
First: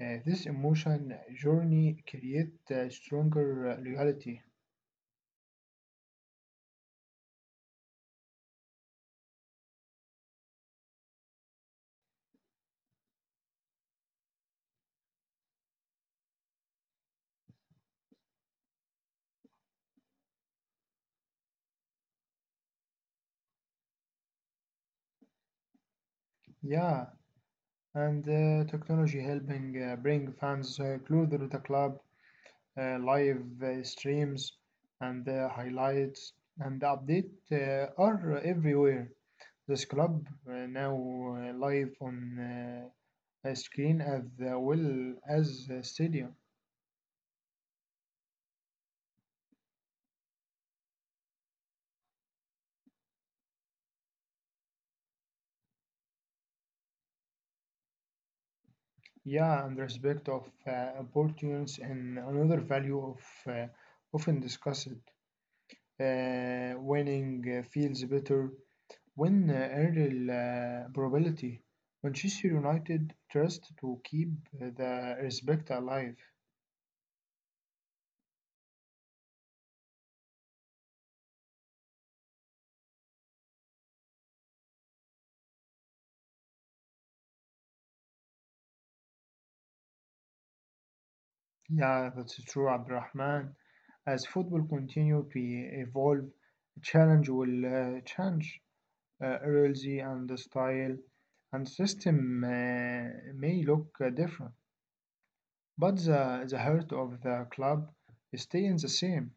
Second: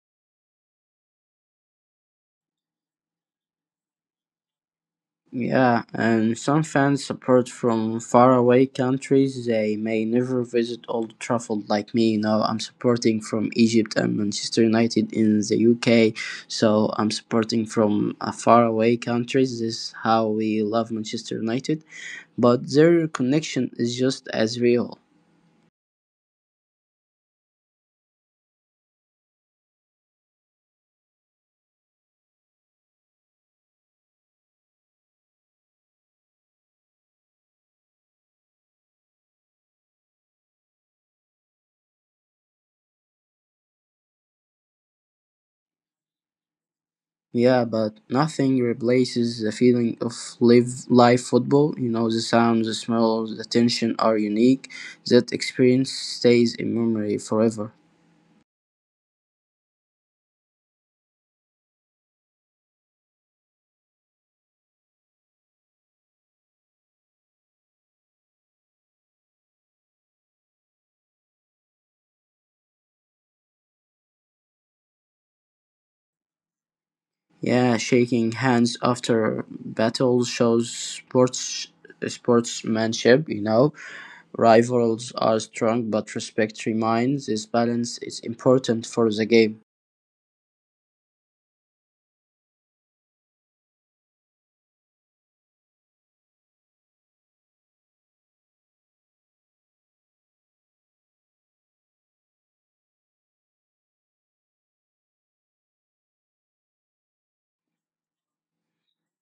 This emotion journey create stronger reality.
Yeah, and some fans support from faraway countries. They may never visit Old Trafford like me. Now I'm supporting from Egypt and Manchester United in the UK. So I'm supporting from a faraway countries. This is how we love Manchester United. But their connection is just as real.
Yeah, and technology helping bring fans closer to the club, live streams and highlights and update are everywhere. This club now live on uh, a screen as well as a stadium.
Yeah, but nothing replaces the feeling of live football. You know, the sounds, the smells, the tension are unique. That experience stays in memory forever.
Yeah, and respect of importance and another value of uh, often discussed. Winning feels better when early probability. Manchester United trust to keep the respect alive.
Yeah, shaking hands after battle shows sportsmanship, you know. Rivals are strong, but respect remains. This balance is important for the game.
Yeah, that's true, Abdurrahman. As football continue to evolve, challenge will change. RLZ and the style and system may look different, but the heart of the club stays the same.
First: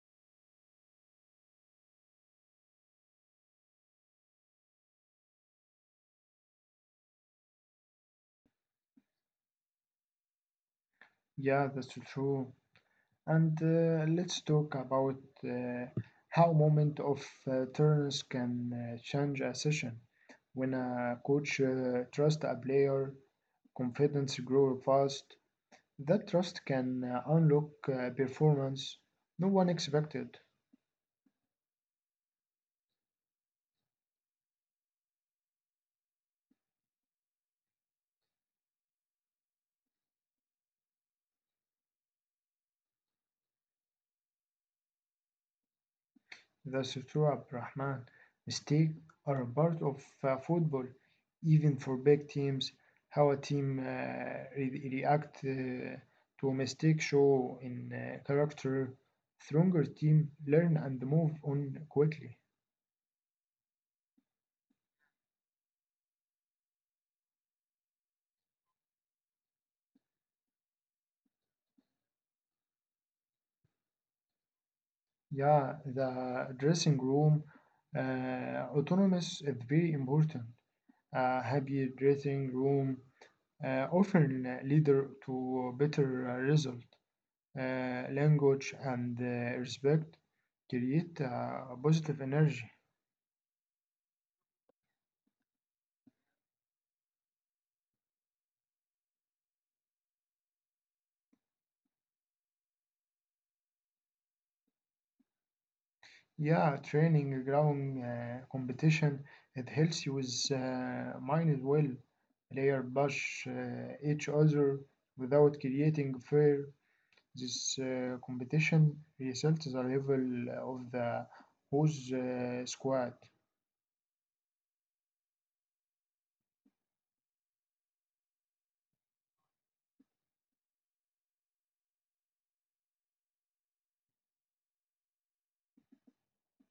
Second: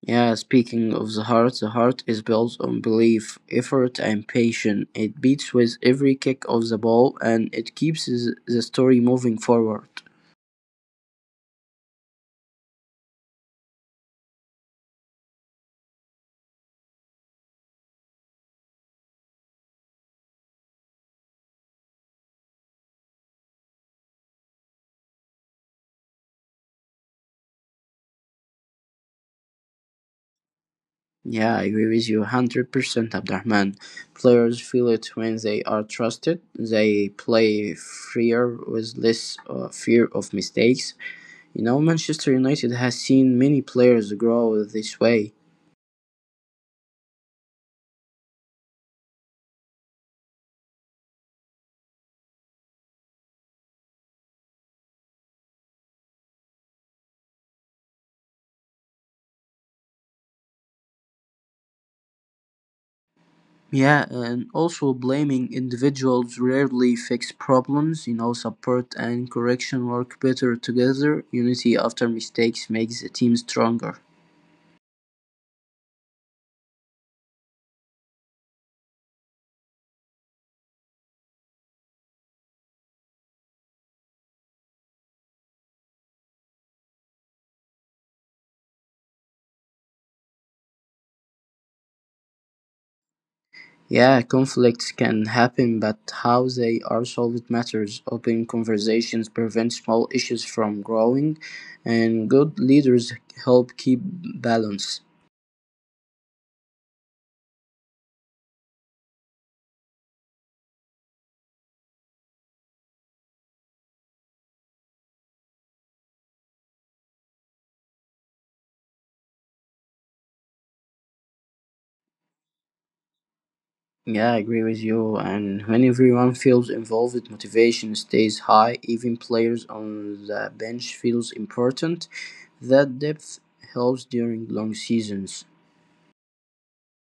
Yeah, speaking of the heart is built on belief, effort, and patience. It beats with every kick of the ball and it keeps the story moving forward.
Yeah, that's true. And let's talk about uh, how moment of turns can change a session. When a coach trusts a player, confidence grows fast. That trust can unlock performance no one expected.
Yeah, I agree with you 100%, Abdurrahman. Players feel it when they are trusted. They play freer with less fear of mistakes. You know, Manchester United has seen many players grow this way.
The Sutura Brahman mistake are a part of football, even for big teams. How a team react to a mistake show in character. Stronger team learn and move on quickly.
Yeah, and also blaming individuals rarely fix problems. You know, support and correction work better together. Unity after mistakes makes the team stronger.
Yeah, the dressing room autonomous is very important. A happy dressing room often lead to better result. Language and respect create positive energy.
Yeah, conflicts can happen, but how they are solved matters. Open conversations prevent small issues from growing, and good leaders help keep balance.
Yeah, training, ground competition, it helps you with mind well. Player bash each other without creating fear. This competition results a level of the whose squad.
Yeah, I agree with you. And when everyone feels involved, motivation stays high. Even players on the bench feels important. That depth helps during long seasons.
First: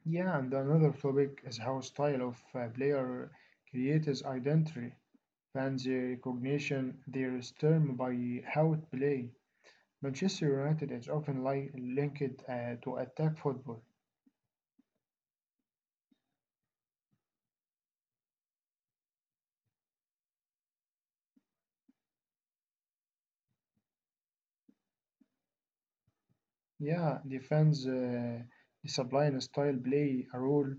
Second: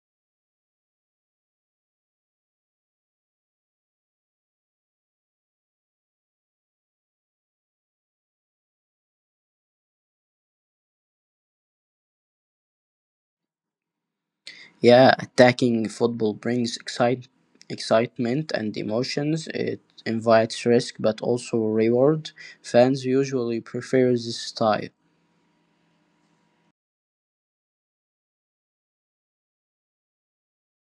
Yeah, and another topic is how style of player creates identity. Fans' recognition their term by how it play. Manchester United is often linked to attack football.
Yeah, attacking football brings excitement and emotions. It invites risk but also reward. Fans usually prefer this style.
Yeah, discipline, and style play a role.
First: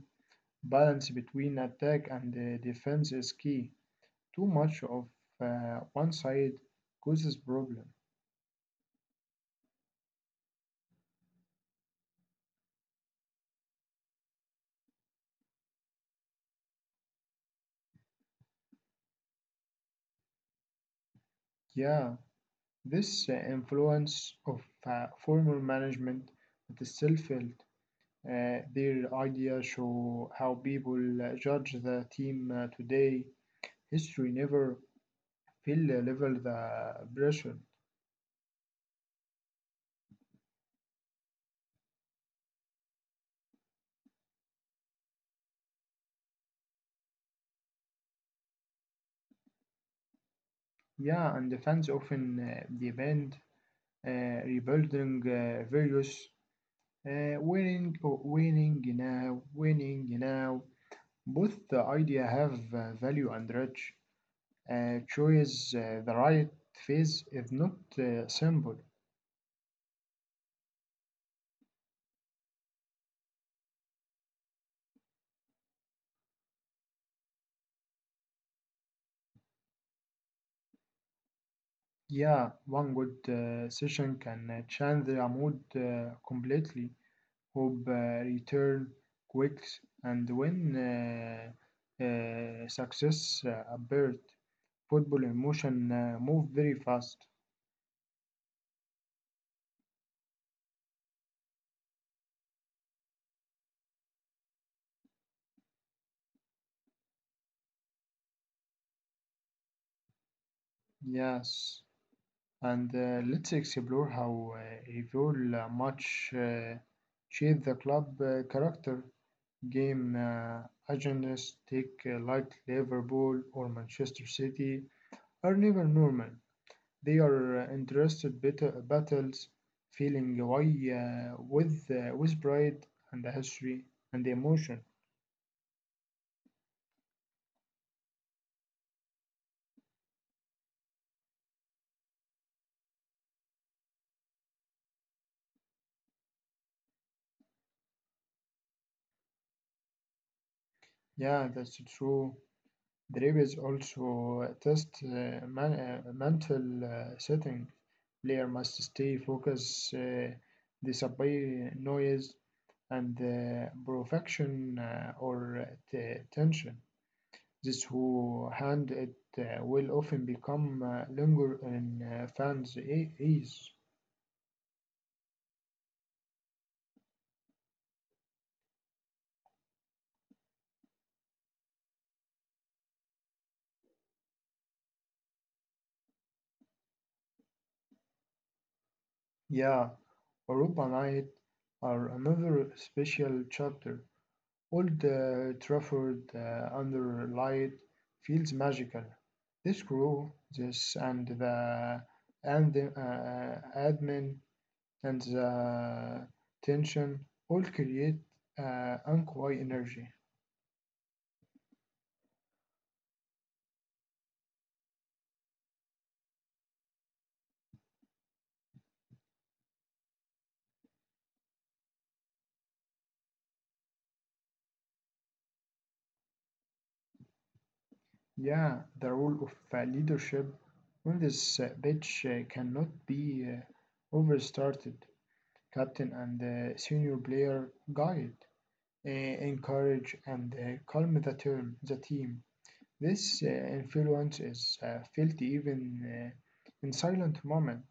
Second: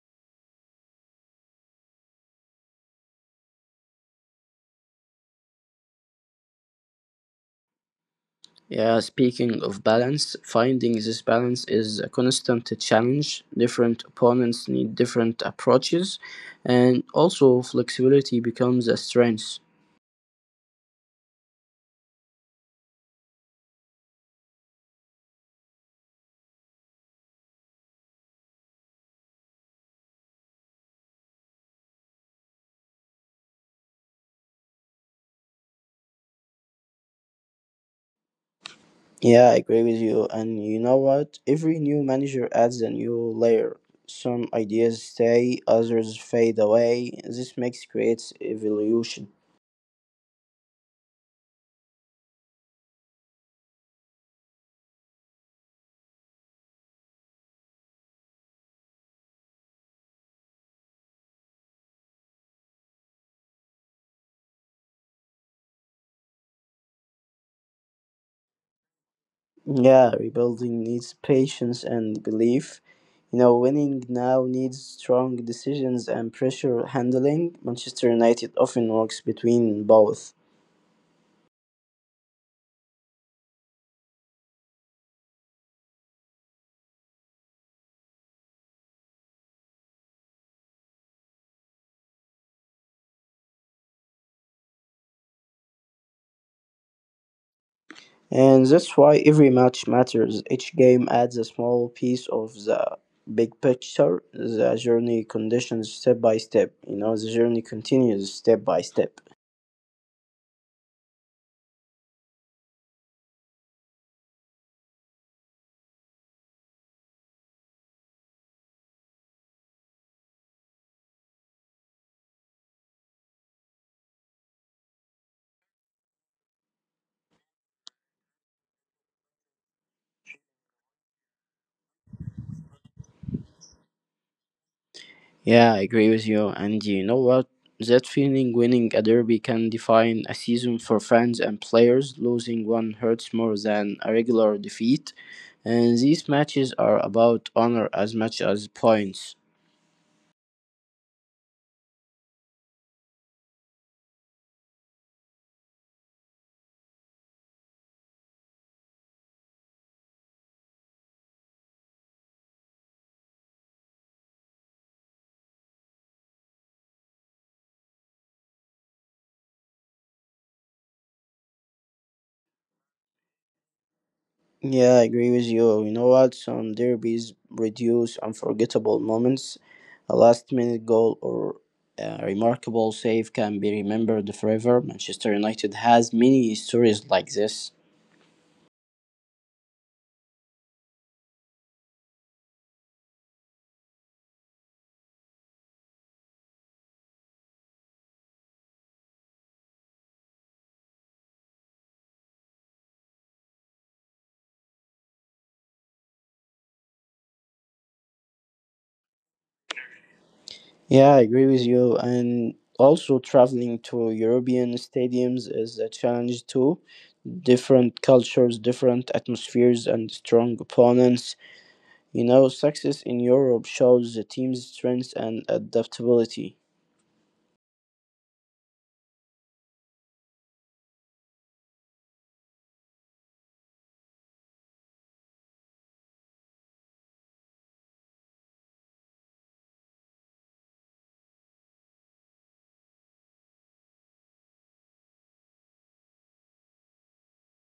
Balance between attack and defense is key. Too much of one side causes problem.
Yeah, speaking of balance, finding this balance is a constant challenge. Different opponents need different approaches, and also flexibility becomes a strength.
Yeah, this influence of former management that is still felt. Their ideas show how people judge the team today. History never feel level the pressure.
Yeah, I agree with you. And you know what? Every new manager adds a new layer. Some ideas stay, others fade away. This makes creates evolution.
Yeah, and the fans often demand rebuilding various winning now, winning now. Both the idea have value and rich. Choose the right phase is not simple.
Yeah, rebuilding needs patience and belief. You know, winning now needs strong decisions and pressure handling. Manchester United often works between both.
Yeah, one good session can change the mood completely. Hope return quick and when success appeared. Football emotion move very fast.
And that's why every match matters. Each game adds a small piece of the big picture. The journey conditions step by step. You know, the journey continues step by step.
Yes, and let's explore how Revol much shape the club character. Game agendas, take like Liverpool or Manchester City, are never normal. They are interested battles, feeling why with pride and the history and the emotion.
Yeah, I agree with you. And you know what? That feeling winning a derby can define a season for fans and players. Losing one hurts more than a regular defeat. And these matches are about honor as much as points.
Yeah, that's true. There is also a test mental setting. Player must stay focused, disobey noise and perfection or tension. These who hand it will often become linger in fans' ears.
Yeah, I agree with you. You know what? Some derbies reduce unforgettable moments. A last minute goal or a remarkable save can be remembered forever. Manchester United has many stories like this.
Yeah, Europa Night are another special chapter. Old Trafford under light feels magical. This crew, this and the admin and the tension all create unquiet energy.
Yeah, I agree with you. And also, traveling to European stadiums is a challenge too. Different cultures, different atmospheres, and strong opponents. You know, success in Europe shows the team's strength and adaptability.
Yeah, the role of leadership on this pitch cannot be overstated. Captain and senior player guide, encourage, and calm the, term, the team. This influence is felt even in silent moment.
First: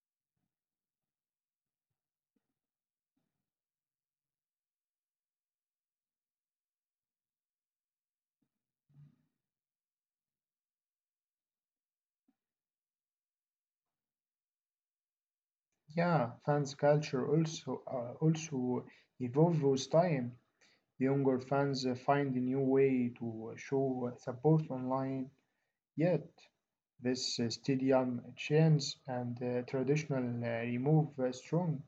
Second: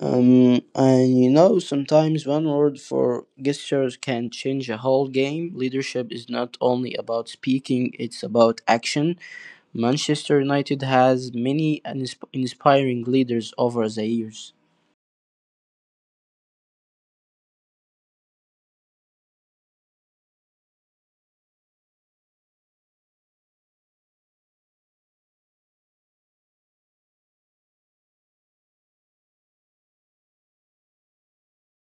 And you know, sometimes one word for gestures can change a whole game. Leadership is not only about speaking, it's about action. Manchester United has many inspiring leaders over the years.
Yeah, fans culture also evolve with time. Younger fans find a new way to show support online. Yet, this stadium chains and traditional remove a strong,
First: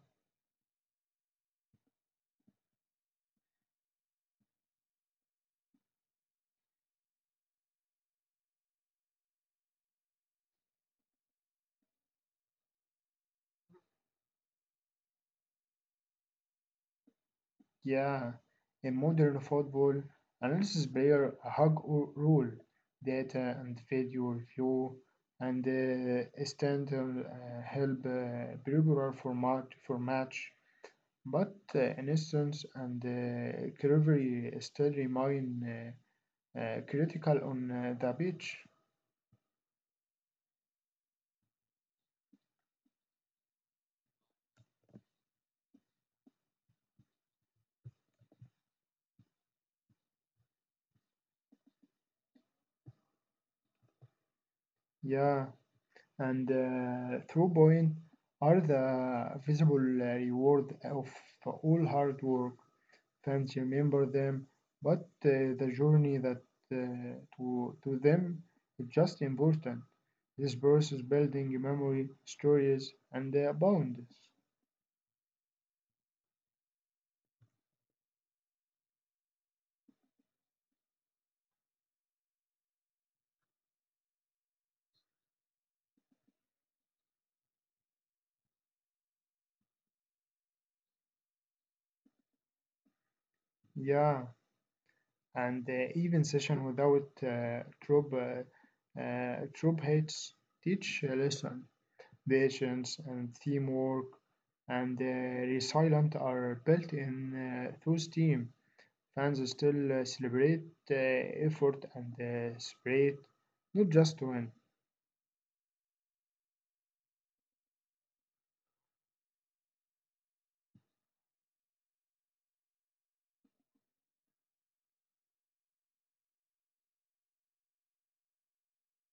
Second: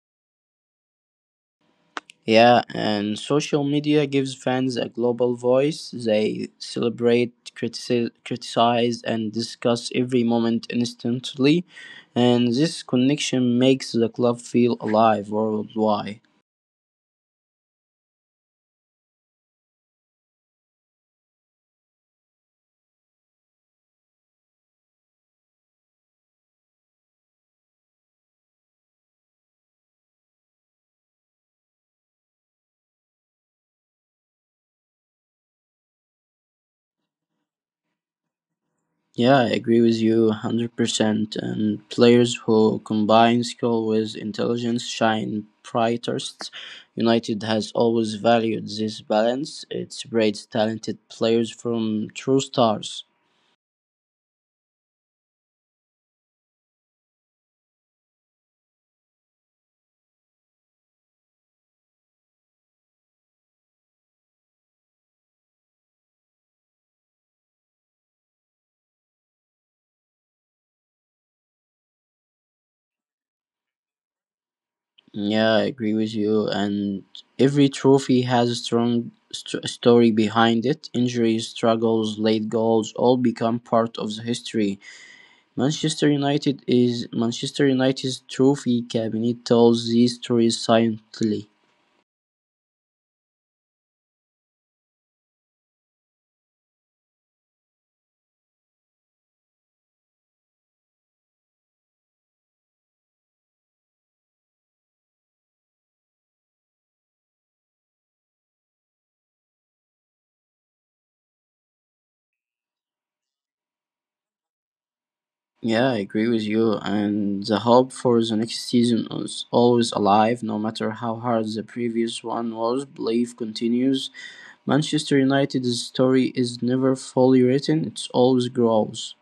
Yeah, and social media gives fans a global voice. They celebrate, criticize, and discuss every moment instantly. And this connection makes the club feel alive worldwide.
yeah, in modern football, analysis player a hug or rule, data and video review, and standard help regular format for match. But in instance and recovery still remain critical on the pitch.
Yeah, I agree with you 100%. And players who combine skill with intelligence shine brightest. United has always valued this balance. It separates talented players from true stars.
Yeah, and through point are the visible reward of all hard work. Fans remember them, but the journey that to them is just important. This process building memory, stories, and bonds.
Yeah, I agree with you. And every trophy has a strong story behind it. Injuries, struggles, late goals all become part of the history. Manchester United's trophy cabinet tells these stories silently.
Yeah, and even session without troop hates teach a lesson. Patience, and teamwork, and resilience are built in through STEAM. Fans still celebrate effort and spirit, not just to win.
Yeah, I agree with you. And the hope for the next season is always alive, no matter how hard the previous one was. Belief continues. Manchester United's story is never fully written, it always grows.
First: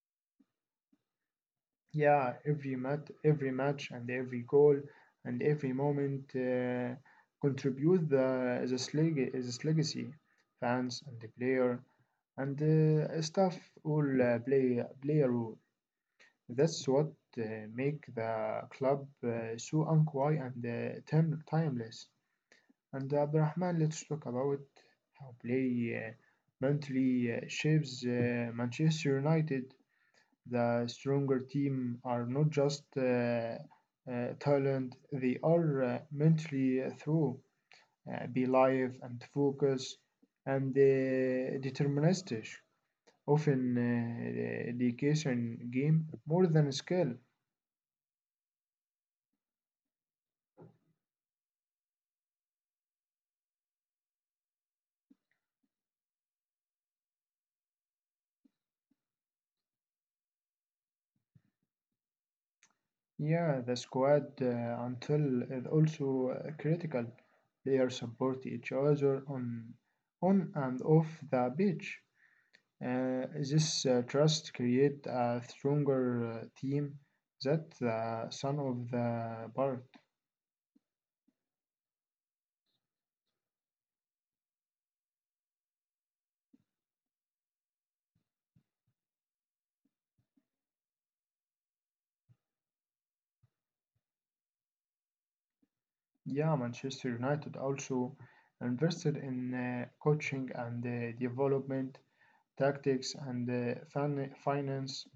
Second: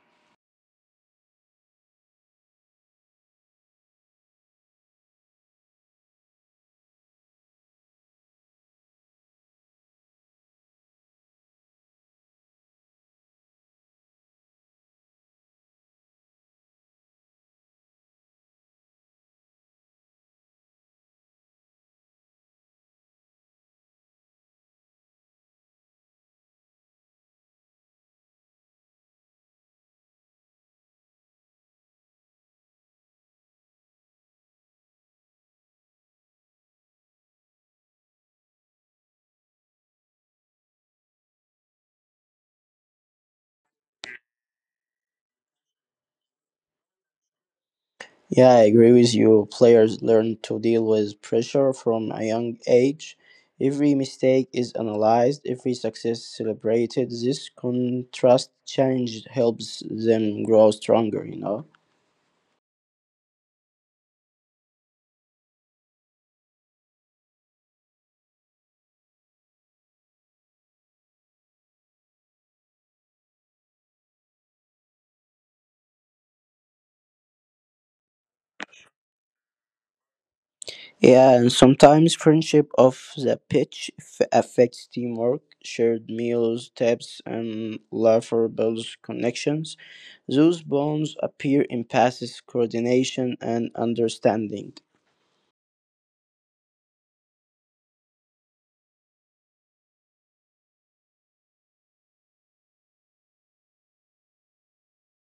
Yeah, every match, and every goal, and every moment contribute the this, this legacy. Fans and the player and staff all play a role. That's what uh, make the club so unquiet and timeless. And Abdurrahman, let's talk about how play mentally shapes Manchester United. The stronger team are not just talent; they are mentally through, be live and focus and deterministic. Often, dedication game more than skill.
Yeah, I agree with you. Players learn to deal with pressure from a young age. Every mistake is analyzed, every success celebrated. This contrast change helps them grow stronger, you know?
Yeah, the squad until is also critical. They support each other on and off the pitch. This trust create a stronger team that the son of the part.
Yeah, and sometimes friendship off the pitch affects teamwork, shared meals, tips, and laughter builds connections. Those bonds appear in passes, coordination, and understanding.
Yeah, Manchester United also invested in coaching and development tactics and finance.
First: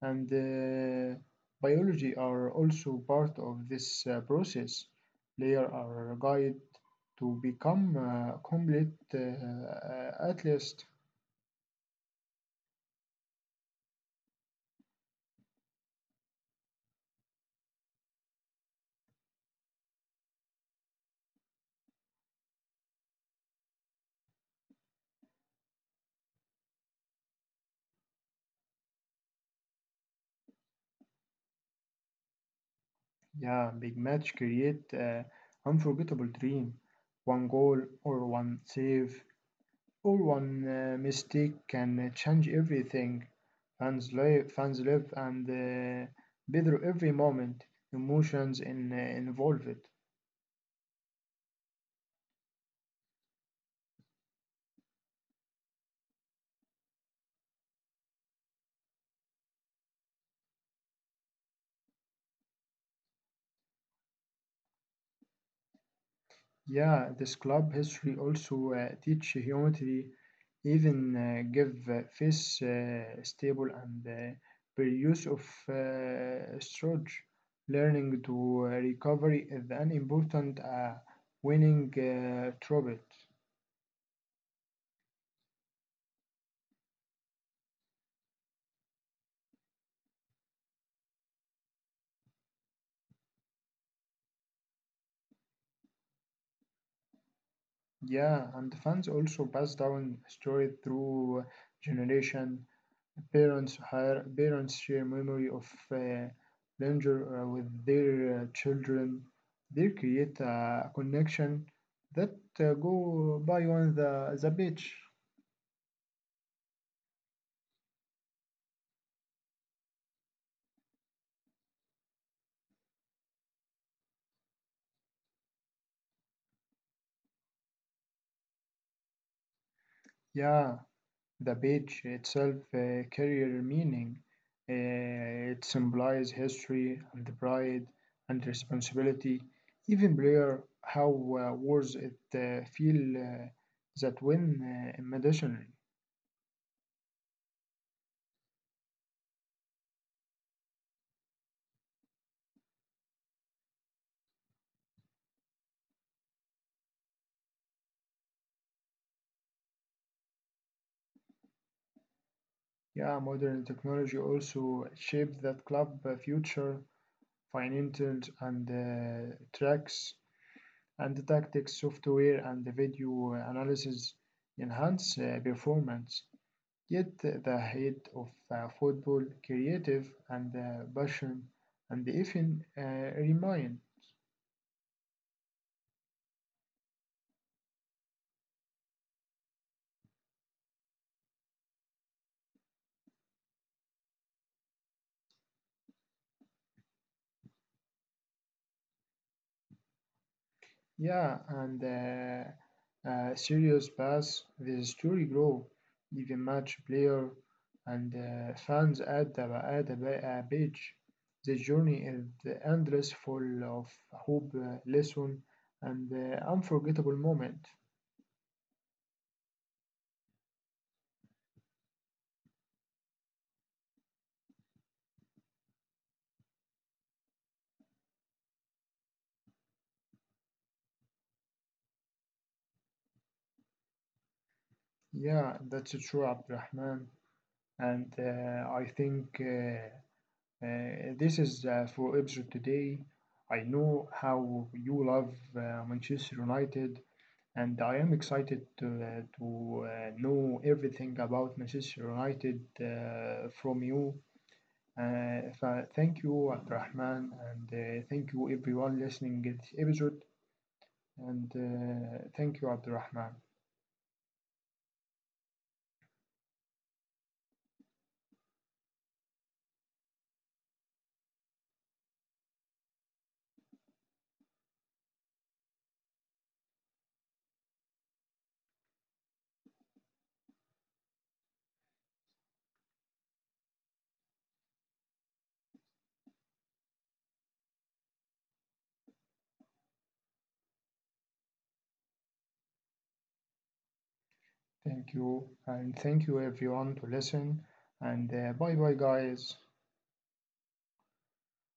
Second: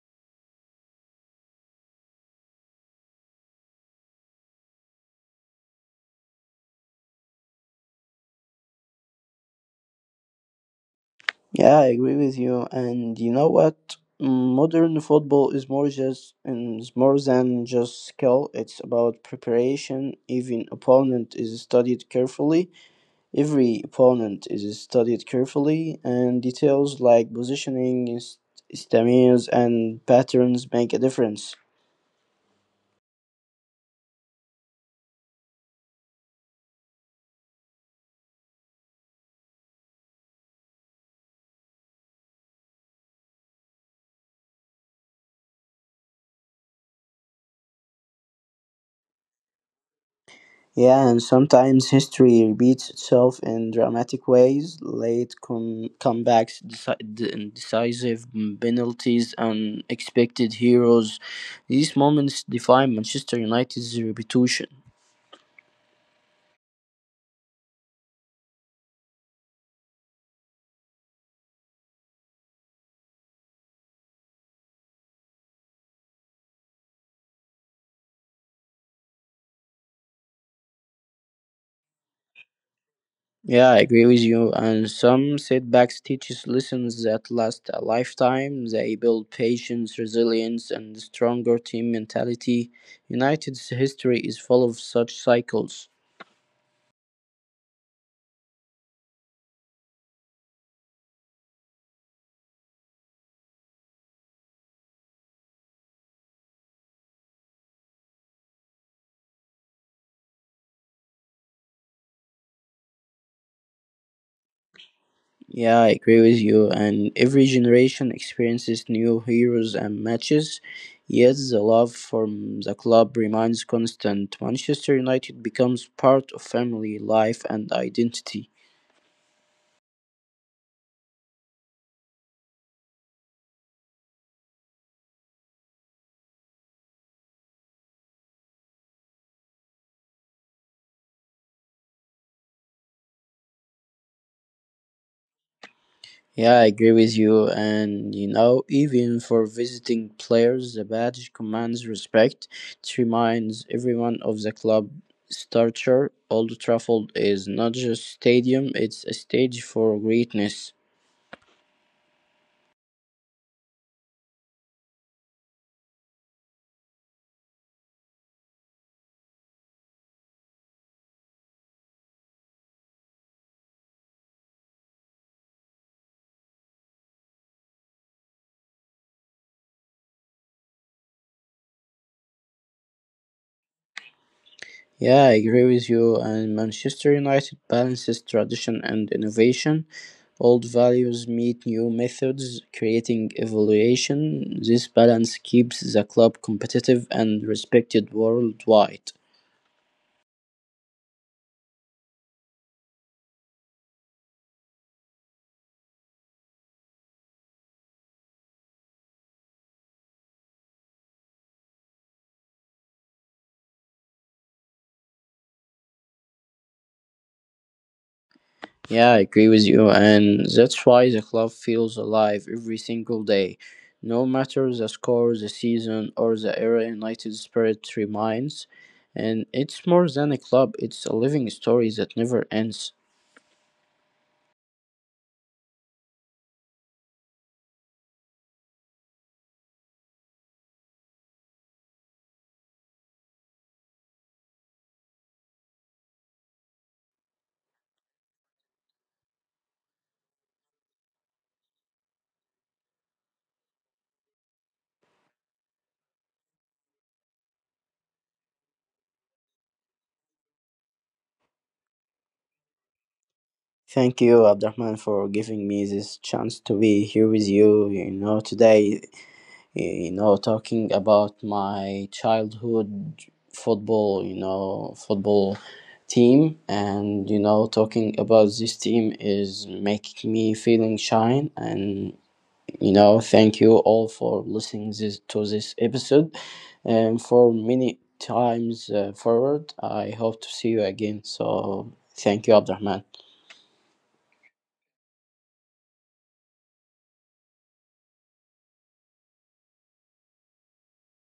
And biology are also part of this process. Layers are guide to become a complete atlas.
Yeah, I agree with you. And you know what? Modern football is more than just skill. It's about preparation. Even opponent is studied carefully. Every opponent is studied carefully, and details like positioning, stamina, and patterns make a difference.
Yeah, big match create an unforgettable dream. One goal or one save or one mistake can change everything. Fans live and better every moment. Emotions in, involved.
Yeah, and sometimes history repeats itself in dramatic ways. Late comebacks, decisive penalties, unexpected heroes. These moments define Manchester United's reputation.
Yeah, this club history also teach humanity, even give face stable and reuse of storage. Learning to recovery is an important winning trait.
Yeah, I agree with you. And some setbacks teach us lessons that last a lifetime. They build patience, resilience, and stronger team mentality. United's history is full of such cycles.
Yeah, and fans also pass down story through generation. Parents hire parents share memory of uh, danger with their children. They create a connection that go by on the beach.
Yeah, I agree with you. And every generation experiences new heroes and matches. Yet the love from the club remains constant. Manchester United becomes part of family life and identity.
Yeah. The beach itself carries meaning. It symbolizes history and pride and responsibility. Even player how wars it feel that win in medicine.
Yeah, I agree with you. And you know, even for visiting players, the badge commands respect. It reminds everyone of the club stature. Old Trafford is not just stadium; it's a stage for greatness.
Yeah, modern technology also shaped that club future, finances and tracks and tactics software and the video analysis enhance performance. Yet the hate of football, creative and passion, and even remain.
Yeah, I agree with you. And Manchester United balances tradition and innovation. Old values meet new methods, creating evolution. This balance keeps the club competitive and respected worldwide.
Yeah, and serious pass, the story grow, even match player and fans at the page. The journey is endless, full of hope, lesson, and unforgettable moment.
Yeah, I agree with you. And that's why the club feels alive every single day. No matter the score, the season, or the era, United spirit remains. And it's more than a club, it's a living story that never ends.
Yeah, that's true, Abdurrahman. And I think. This is for episode today. I know how you love Manchester United, and I am excited to know everything about Manchester United from you. Thank you, Abdurrahman, and thank you everyone listening to this episode. And thank you, Abdurrahman.
Thank you, Abdurrahman, for giving me this chance to be here with you. You know, today, you know, talking about my childhood football, you know, football team, and you know, talking about this team is making me feeling shine. And you know, thank you all for listening this to this episode, and for many times forward. I hope to see you again. So, thank you, Abdurrahman.
Thank you, and thank you everyone to listen. And bye bye, guys.